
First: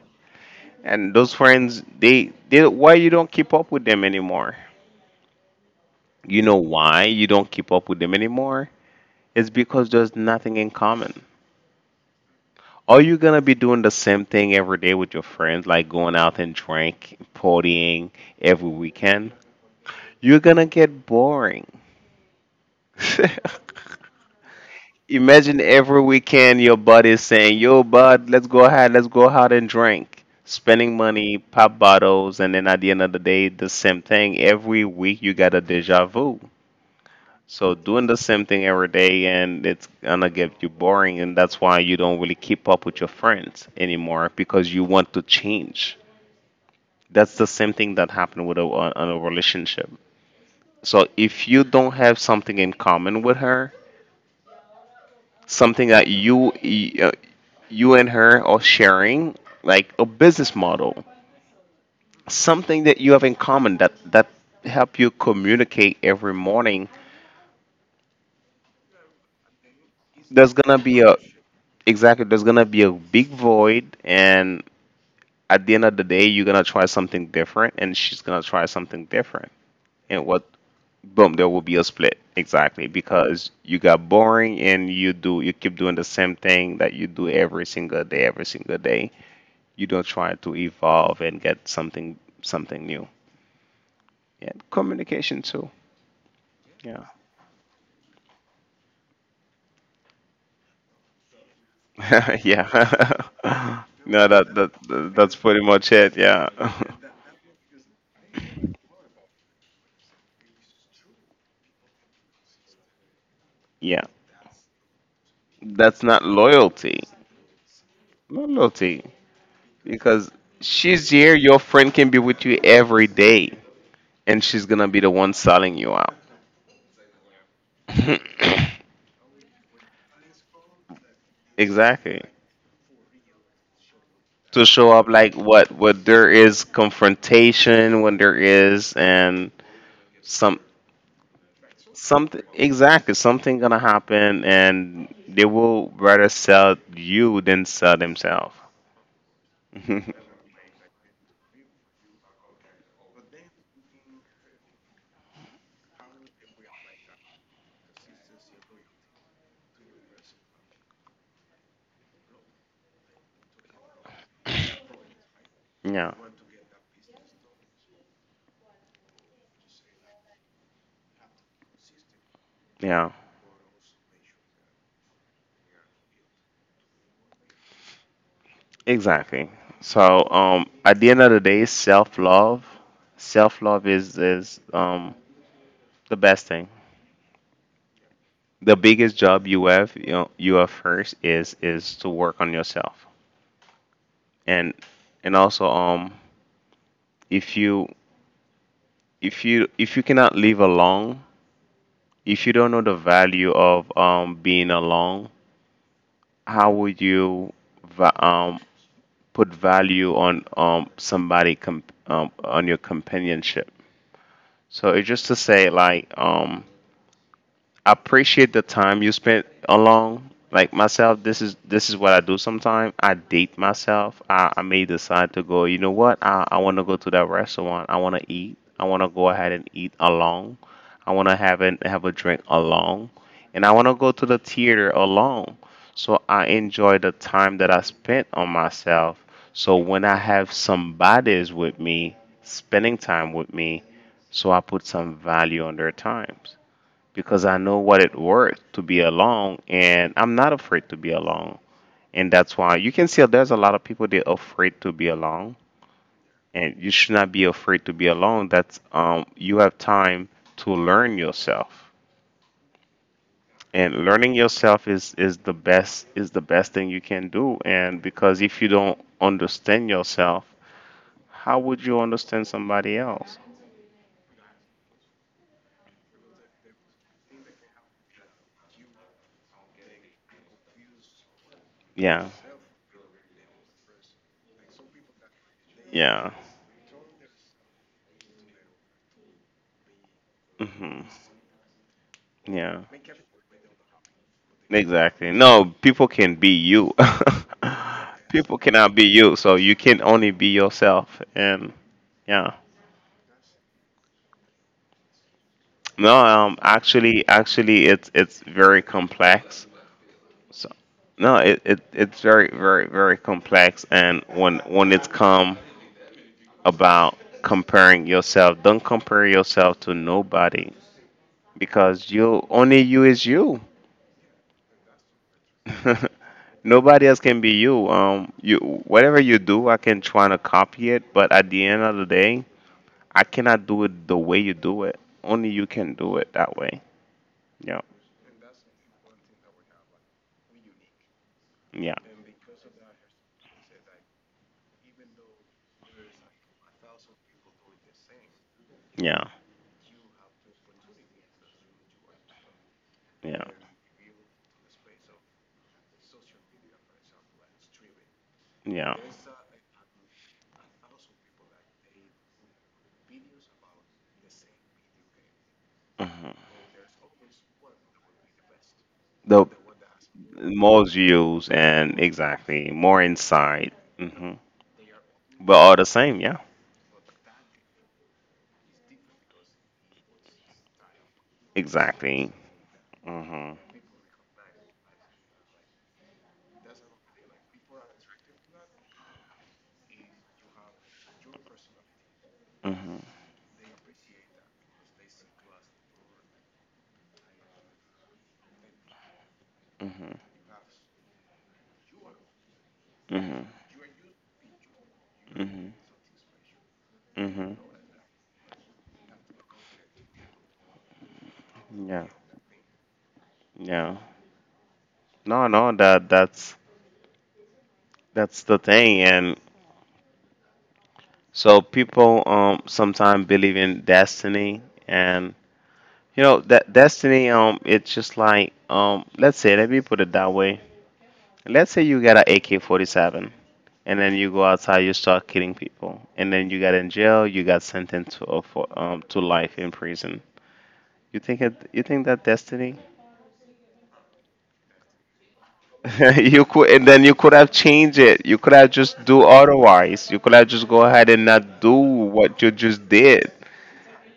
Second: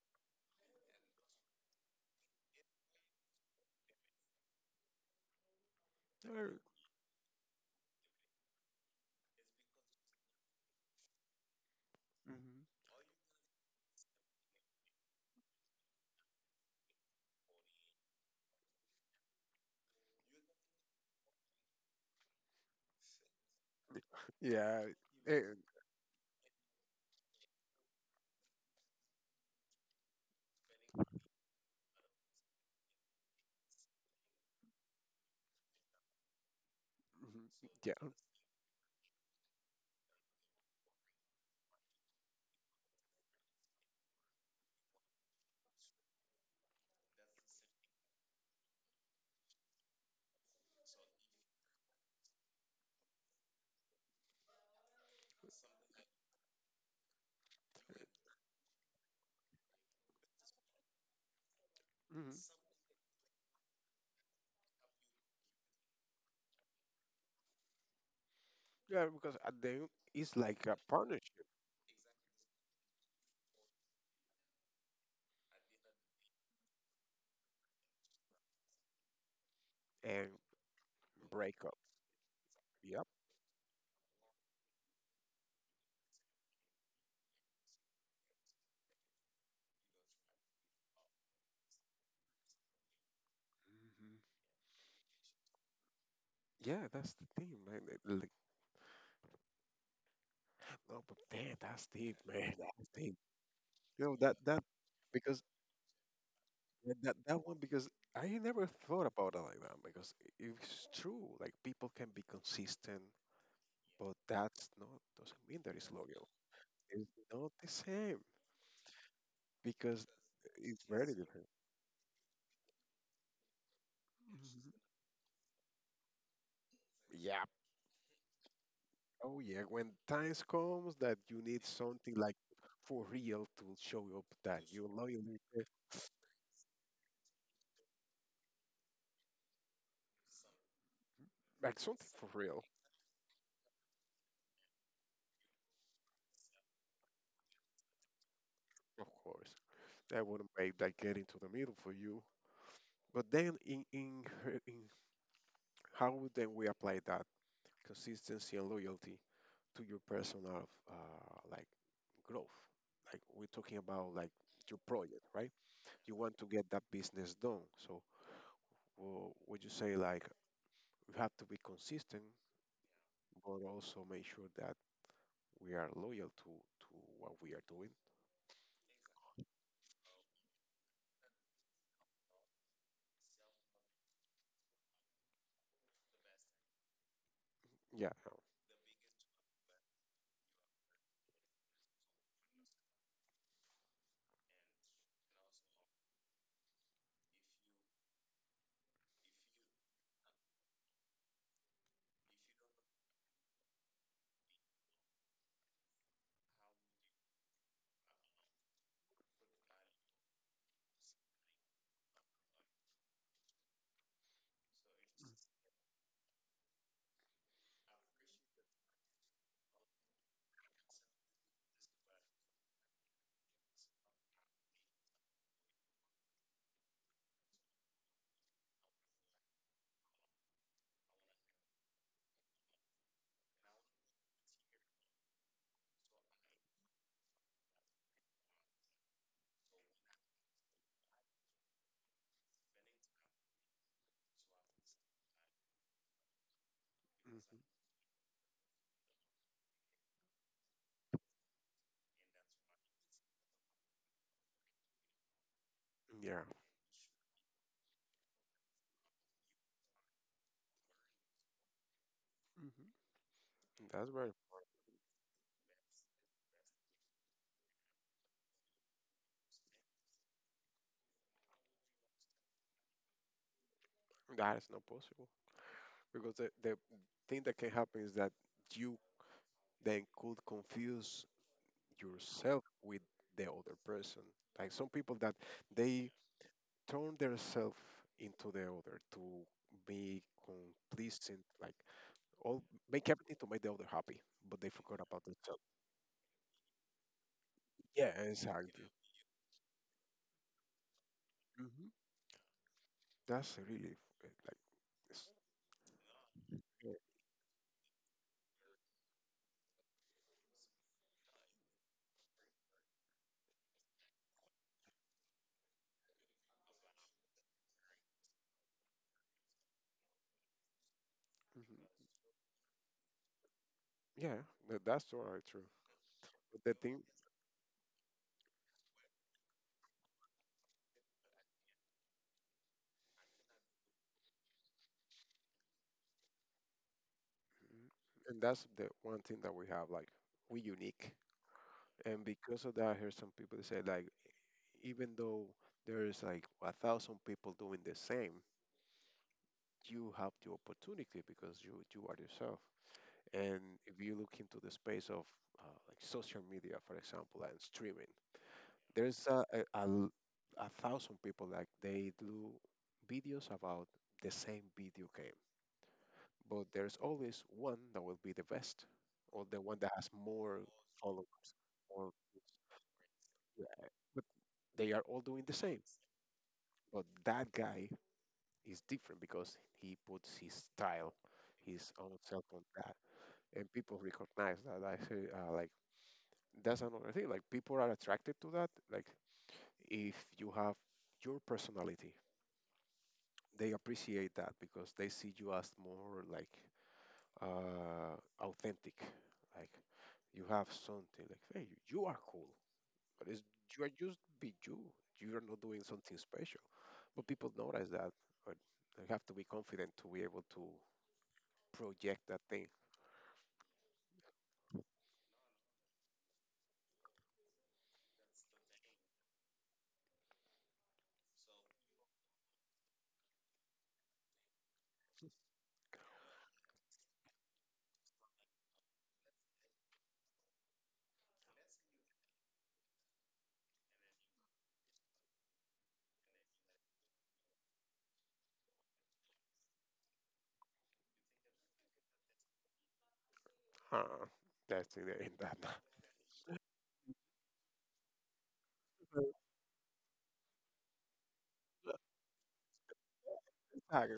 Speaker 1: and those friends, they why you don't keep up with them anymore, you
Speaker 2: uh,
Speaker 1: know why you don't keep up with them anymore, it's because there's nothing in common.
Speaker 2: mhm.
Speaker 1: Are you gonna be doing the same thing every day with your friends, like going out and drink partying every weekend? You're gonna get boring. [laughs]
Speaker 2: Yeah, eh,
Speaker 1: Imagine every weekend your buddy is saying, "Yo, bud, let's go ahead, let's go out and drink." Spending money, pop bottles, and then at the end of the day, the same thing every week. You got a deja vu.
Speaker 2: mhm.
Speaker 1: So doing
Speaker 2: Yeah,
Speaker 1: the same thing every day, and it's gonna get you boring, and that's why you don't really keep up with your friends anymore because you want to change. That's the same thing that happened with a, on a relationship. So if you don't have something in common with her, something that you uh, you and her are sharing, like a business model,
Speaker 2: mhm.
Speaker 1: something that you have in common, that that help you communicate every morning,
Speaker 2: Yeah. Because at the end, it's
Speaker 1: there's
Speaker 2: like a
Speaker 1: gonna be a,
Speaker 2: partnership
Speaker 1: exactly, there's gonna be a big void, and at the end of the day you're gonna try something different and she's gonna try something different, and
Speaker 2: and
Speaker 1: what, boom, there will
Speaker 2: breakup.
Speaker 1: be a split, exactly,
Speaker 2: Yep.
Speaker 1: because you got boring and you keep doing the same thing that you do every single day, every single day, you don't try to evolve and get something something new.
Speaker 2: Mhm.
Speaker 1: Yeah, communication too.
Speaker 2: Yeah,
Speaker 1: Yeah,
Speaker 2: that's the thing, man. Like- no, but man, that's deep,
Speaker 1: [laughs]
Speaker 2: man. That's deep.
Speaker 1: yeah.
Speaker 2: You
Speaker 1: [laughs]
Speaker 2: know
Speaker 1: No,
Speaker 2: that
Speaker 1: that,
Speaker 2: that
Speaker 1: that that's
Speaker 2: because
Speaker 1: pretty much it. Yeah, [laughs]
Speaker 2: yeah, that that one because I never thought about it like that because it's true. Like people can be consistent,
Speaker 1: yeah.
Speaker 2: but that's not doesn't mean that it's
Speaker 1: That's not
Speaker 2: loyal.
Speaker 1: loyalty.
Speaker 2: It's not the same
Speaker 1: Not loyalty
Speaker 2: because
Speaker 1: because
Speaker 2: it's
Speaker 1: she's
Speaker 2: very
Speaker 1: here.
Speaker 2: different.
Speaker 1: Your friend can be with you every day, and she's
Speaker 2: Mhm.
Speaker 1: gonna be the one selling you out.
Speaker 2: Yeah.
Speaker 1: [coughs]
Speaker 2: Oh yeah. When times comes that you need something
Speaker 1: Exactly.
Speaker 2: like for real to show up that
Speaker 1: To
Speaker 2: you're
Speaker 1: show up
Speaker 2: loyal,
Speaker 1: like
Speaker 2: eh,
Speaker 1: what there is confrontation when there is and some,
Speaker 2: like something for
Speaker 1: something,
Speaker 2: real,
Speaker 1: exactly, something gonna happen, and they will rather sell you than sell themselves.
Speaker 2: of course. That
Speaker 1: [laughs]
Speaker 2: wouldn't make that get into the middle for you. But then in how then we apply that consistency and loyalty to your personal like growth. Like we're talking about like your project, right?
Speaker 1: Yeah,
Speaker 2: You want to get that business done. So would you say like we have to be consistent,
Speaker 1: yeah,
Speaker 2: but also make sure that we are loyal to what we are doing?
Speaker 1: exactly. So, at the end of the day, self love is the best thing.
Speaker 2: Yeah.
Speaker 1: The biggest job you have, you know, you have first is to work on yourself, and and also if you if you cannot live alone, if you don't know the value of being alone, how would you va- um, put value on on your companionship? So it's just to say like I appreciate the time you spent alone. Like myself, this is what I do sometimes. I date myself. I may decide to go, you know what? I wanna go to that restaurant. I wanna eat. I wanna go ahead and eat alone. I wanna have a drink alone. And I wanna go to the theater alone. So I enjoy the time that I spent on myself. So when I have somebody's with me, spending time with me, so I put some value on their times, because
Speaker 2: Hmm.
Speaker 1: I know what it worth to be alone, and I'm not afraid to be alone. And that's why you can see there's a lot of people they're afraid to be alone,
Speaker 2: Yeah.
Speaker 1: and you should not be afraid to be alone. That's you have time to learn yourself,
Speaker 2: Hmm.
Speaker 1: and
Speaker 2: That's very
Speaker 1: learning
Speaker 2: important.
Speaker 1: yourself is the best thing you can do. And because if you don't understand yourself, how would you understand somebody else?
Speaker 2: That is not possible because the thing that can happen is that you then could confuse
Speaker 1: Yeah,
Speaker 2: yourself with the other person. Like some people that they
Speaker 1: yeah,
Speaker 2: turn themselves into the other to be
Speaker 1: hmm
Speaker 2: complacent, like all
Speaker 1: yeah.
Speaker 2: make everything to make the other happy, but they forgot about
Speaker 1: Exactly.
Speaker 2: themselves.
Speaker 1: No, people can be you.
Speaker 2: Yeah,
Speaker 1: [laughs] People
Speaker 2: exactly.
Speaker 1: cannot be you, so you can only be yourself. And
Speaker 2: Hmm.
Speaker 1: yeah,
Speaker 2: That's really like it's,
Speaker 1: no, actually, actually, it's very complex. So no, it it's very complex. And when it's come about comparing yourself, don't compare yourself to nobody
Speaker 2: mhm.
Speaker 1: because you only you is you.
Speaker 2: Yeah, that's totally true. But
Speaker 1: [laughs]
Speaker 2: the thing,
Speaker 1: Nobody else can be you. You whatever you do, I can try to copy it, but at the end of the day, I cannot do it the way you do it. Only you can do it that way. Yeah,
Speaker 2: mhm. And that's the one thing that we have, like we unique.
Speaker 1: yeah,
Speaker 2: And because of that, I heard some people say like, even though there is like a thousand people doing the same,
Speaker 1: yeah,
Speaker 2: you have the opportunity because you are yourself.
Speaker 1: yeah,
Speaker 2: And if you look into the space of like social media, for example, and streaming,
Speaker 1: yeah.
Speaker 2: there's a a thousand people like they do videos about the same video game,
Speaker 1: Hmm.
Speaker 2: but there's always one that will be the best or
Speaker 1: The
Speaker 2: the one that has more
Speaker 1: more views
Speaker 2: followers.
Speaker 1: and
Speaker 2: Or
Speaker 1: exactly more insight.
Speaker 2: yeah, but
Speaker 1: Hmm.
Speaker 2: they are all doing the
Speaker 1: But all
Speaker 2: same.
Speaker 1: the same, yeah,
Speaker 2: But that guy is different because he puts his style, his own
Speaker 1: exactly.
Speaker 2: self on that,
Speaker 1: Hmm.
Speaker 2: and people recognize that. I say, like that's another thing. Like people are attracted to that. Like if you have your personality,
Speaker 1: Hmm.
Speaker 2: they appreciate that because they see you as more like authentic. Like
Speaker 1: Hmm.
Speaker 2: you have something. Like hey, you are cool, but it's,
Speaker 1: Hmm.
Speaker 2: you are just be you. You are not
Speaker 1: Hmm.
Speaker 2: doing something special. But people
Speaker 1: Hmm.
Speaker 2: notice that, but they have to be confident to be able to
Speaker 1: Yeah,
Speaker 2: project that thing.
Speaker 1: yeah. No, no, that's the thing, and so people sometimes believe in destiny, and you know that destiny it's just like let's say let me put it that way. Let's say you got an AK-47, and then you go outside, you start killing people, and then you got in jail, you got sentenced to for, to life in prison. You think it you think that destiny?
Speaker 2: Huh? Destiny in that.
Speaker 1: [laughs] You could, and then you could have changed it. You could have just do
Speaker 2: [laughs]
Speaker 1: otherwise. You could have just go ahead and not do what you just did.
Speaker 2: Exactly.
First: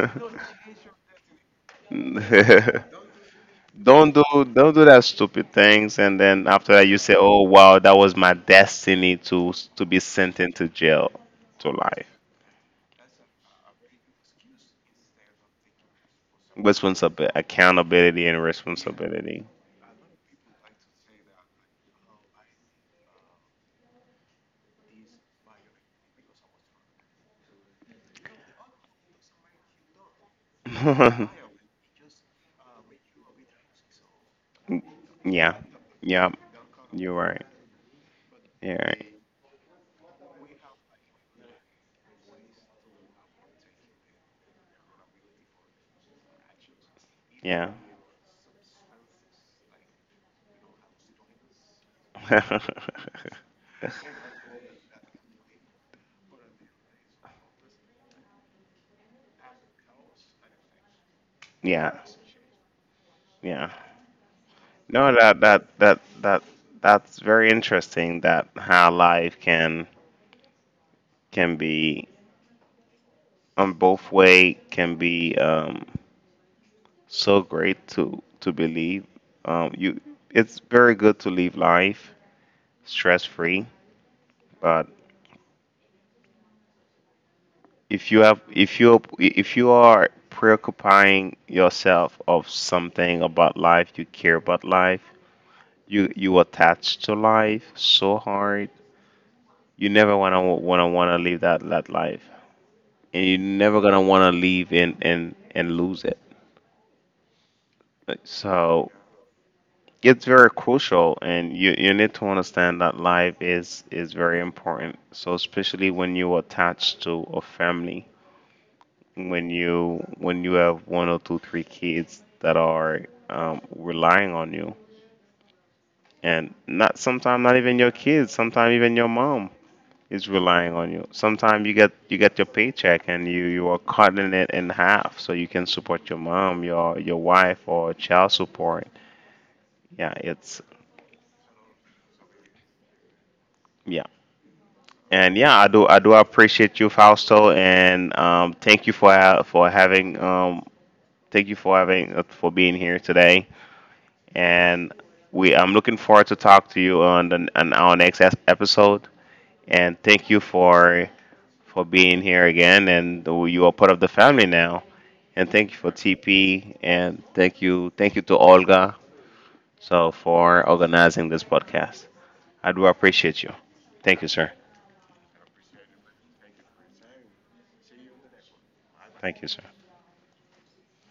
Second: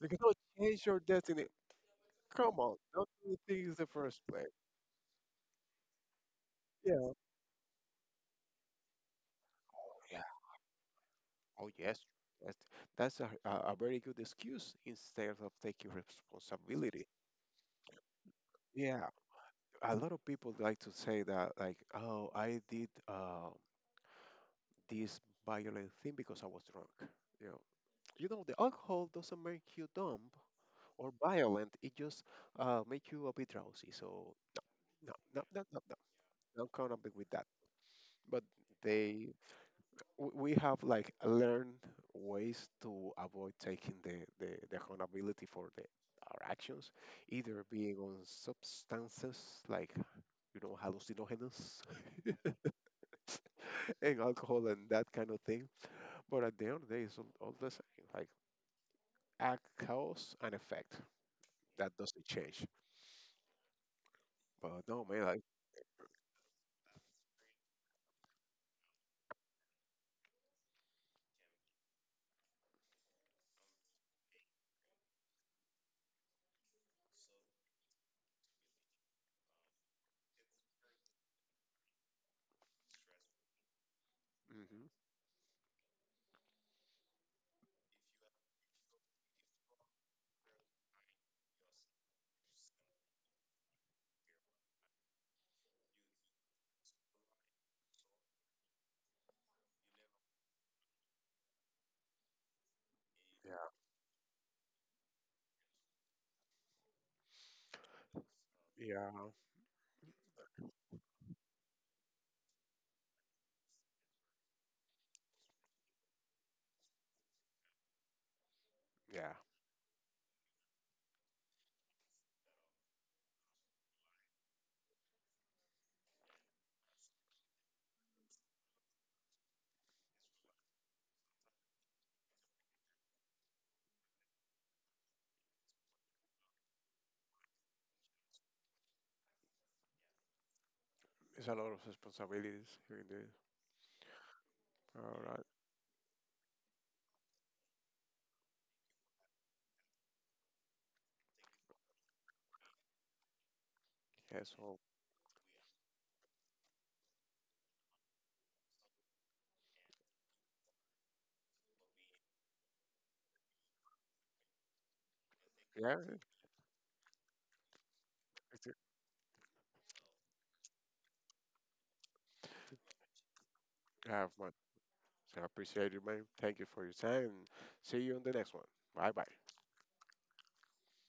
Speaker 2: You cannot change your destiny. Come on,
Speaker 1: [laughs]
Speaker 2: don't do things the
Speaker 1: Don't
Speaker 2: first
Speaker 1: do
Speaker 2: place.
Speaker 1: don't do that stupid things, and then after that you
Speaker 2: Yeah.
Speaker 1: say, "Oh wow, that was my destiny to be
Speaker 2: Yeah.
Speaker 1: sent into jail
Speaker 2: Oh
Speaker 1: to
Speaker 2: yes.
Speaker 1: life."
Speaker 2: That's, that's a very good excuse instead of taking responsibility.
Speaker 1: Responsibility, accountability, and
Speaker 2: Yeah,
Speaker 1: responsibility.
Speaker 2: a lot of people like to say that, like, oh, I did this violent thing because I was drunk. You know, you know, the alcohol doesn't make you dumb. Or
Speaker 1: [laughs]
Speaker 2: violent, it just make you a bit drowsy. So no, no,
Speaker 1: Yeah,
Speaker 2: no, no, no,
Speaker 1: yeah,
Speaker 2: don't count on me
Speaker 1: you're
Speaker 2: with
Speaker 1: right.
Speaker 2: that. But
Speaker 1: You're right.
Speaker 2: they, we have like learned ways to avoid taking the accountability for the our actions, either
Speaker 1: Yeah,
Speaker 2: being on substances like you know hallucinogens
Speaker 1: [laughs]
Speaker 2: [laughs] and alcohol and that kind of thing. But at the end of the day, it's all the same, like act, cause, and effect. That
Speaker 1: yeah,
Speaker 2: doesn't change.
Speaker 1: yeah.
Speaker 2: But no,
Speaker 1: No,
Speaker 2: man,
Speaker 1: that
Speaker 2: like.
Speaker 1: that that that that's very interesting. That how life can be on both way can be so great to believe. You, it's very good to live life stress free. But if you have, if you are preoccupying yourself of something about life, you care about life. You attach to life so hard. You never wanna live that that life, and you're
Speaker 2: Mhm.
Speaker 1: never gonna wanna live and and lose it. So
Speaker 2: Yeah,
Speaker 1: it's very crucial and you need to understand that life is very important, so especially when you attach to a family,
Speaker 2: yeah.
Speaker 1: when you have 1 or 2 3 kids that are relying on you, and not sometimes not even your kids, sometimes even your mom is relying on you, sometimes you get your paycheck and you are cutting it in half so you can support your mom, your wife or child support, yeah, it's
Speaker 2: It's a lot of responsibilities in the
Speaker 1: yeah.
Speaker 2: uh,
Speaker 1: And yeah, I do. I do appreciate you, Fausto, and thank you for for having thank you for having for being here today.
Speaker 2: household.
Speaker 1: And we, I'm looking forward to talk to you on the, on our next episode. And thank you for being here again. And you are part of the family now. And thank you
Speaker 2: Yeah, so
Speaker 1: for
Speaker 2: yeah,
Speaker 1: TP. And thank you to
Speaker 2: it's a,
Speaker 1: Olga. So for organizing this podcast, I do appreciate you.
Speaker 2: I
Speaker 1: Thank you,
Speaker 2: have
Speaker 1: sir.
Speaker 2: one. So I appreciate you, man. Thank you for your time. See you on the next one. Bye bye.
Speaker 1: Thank you, sir.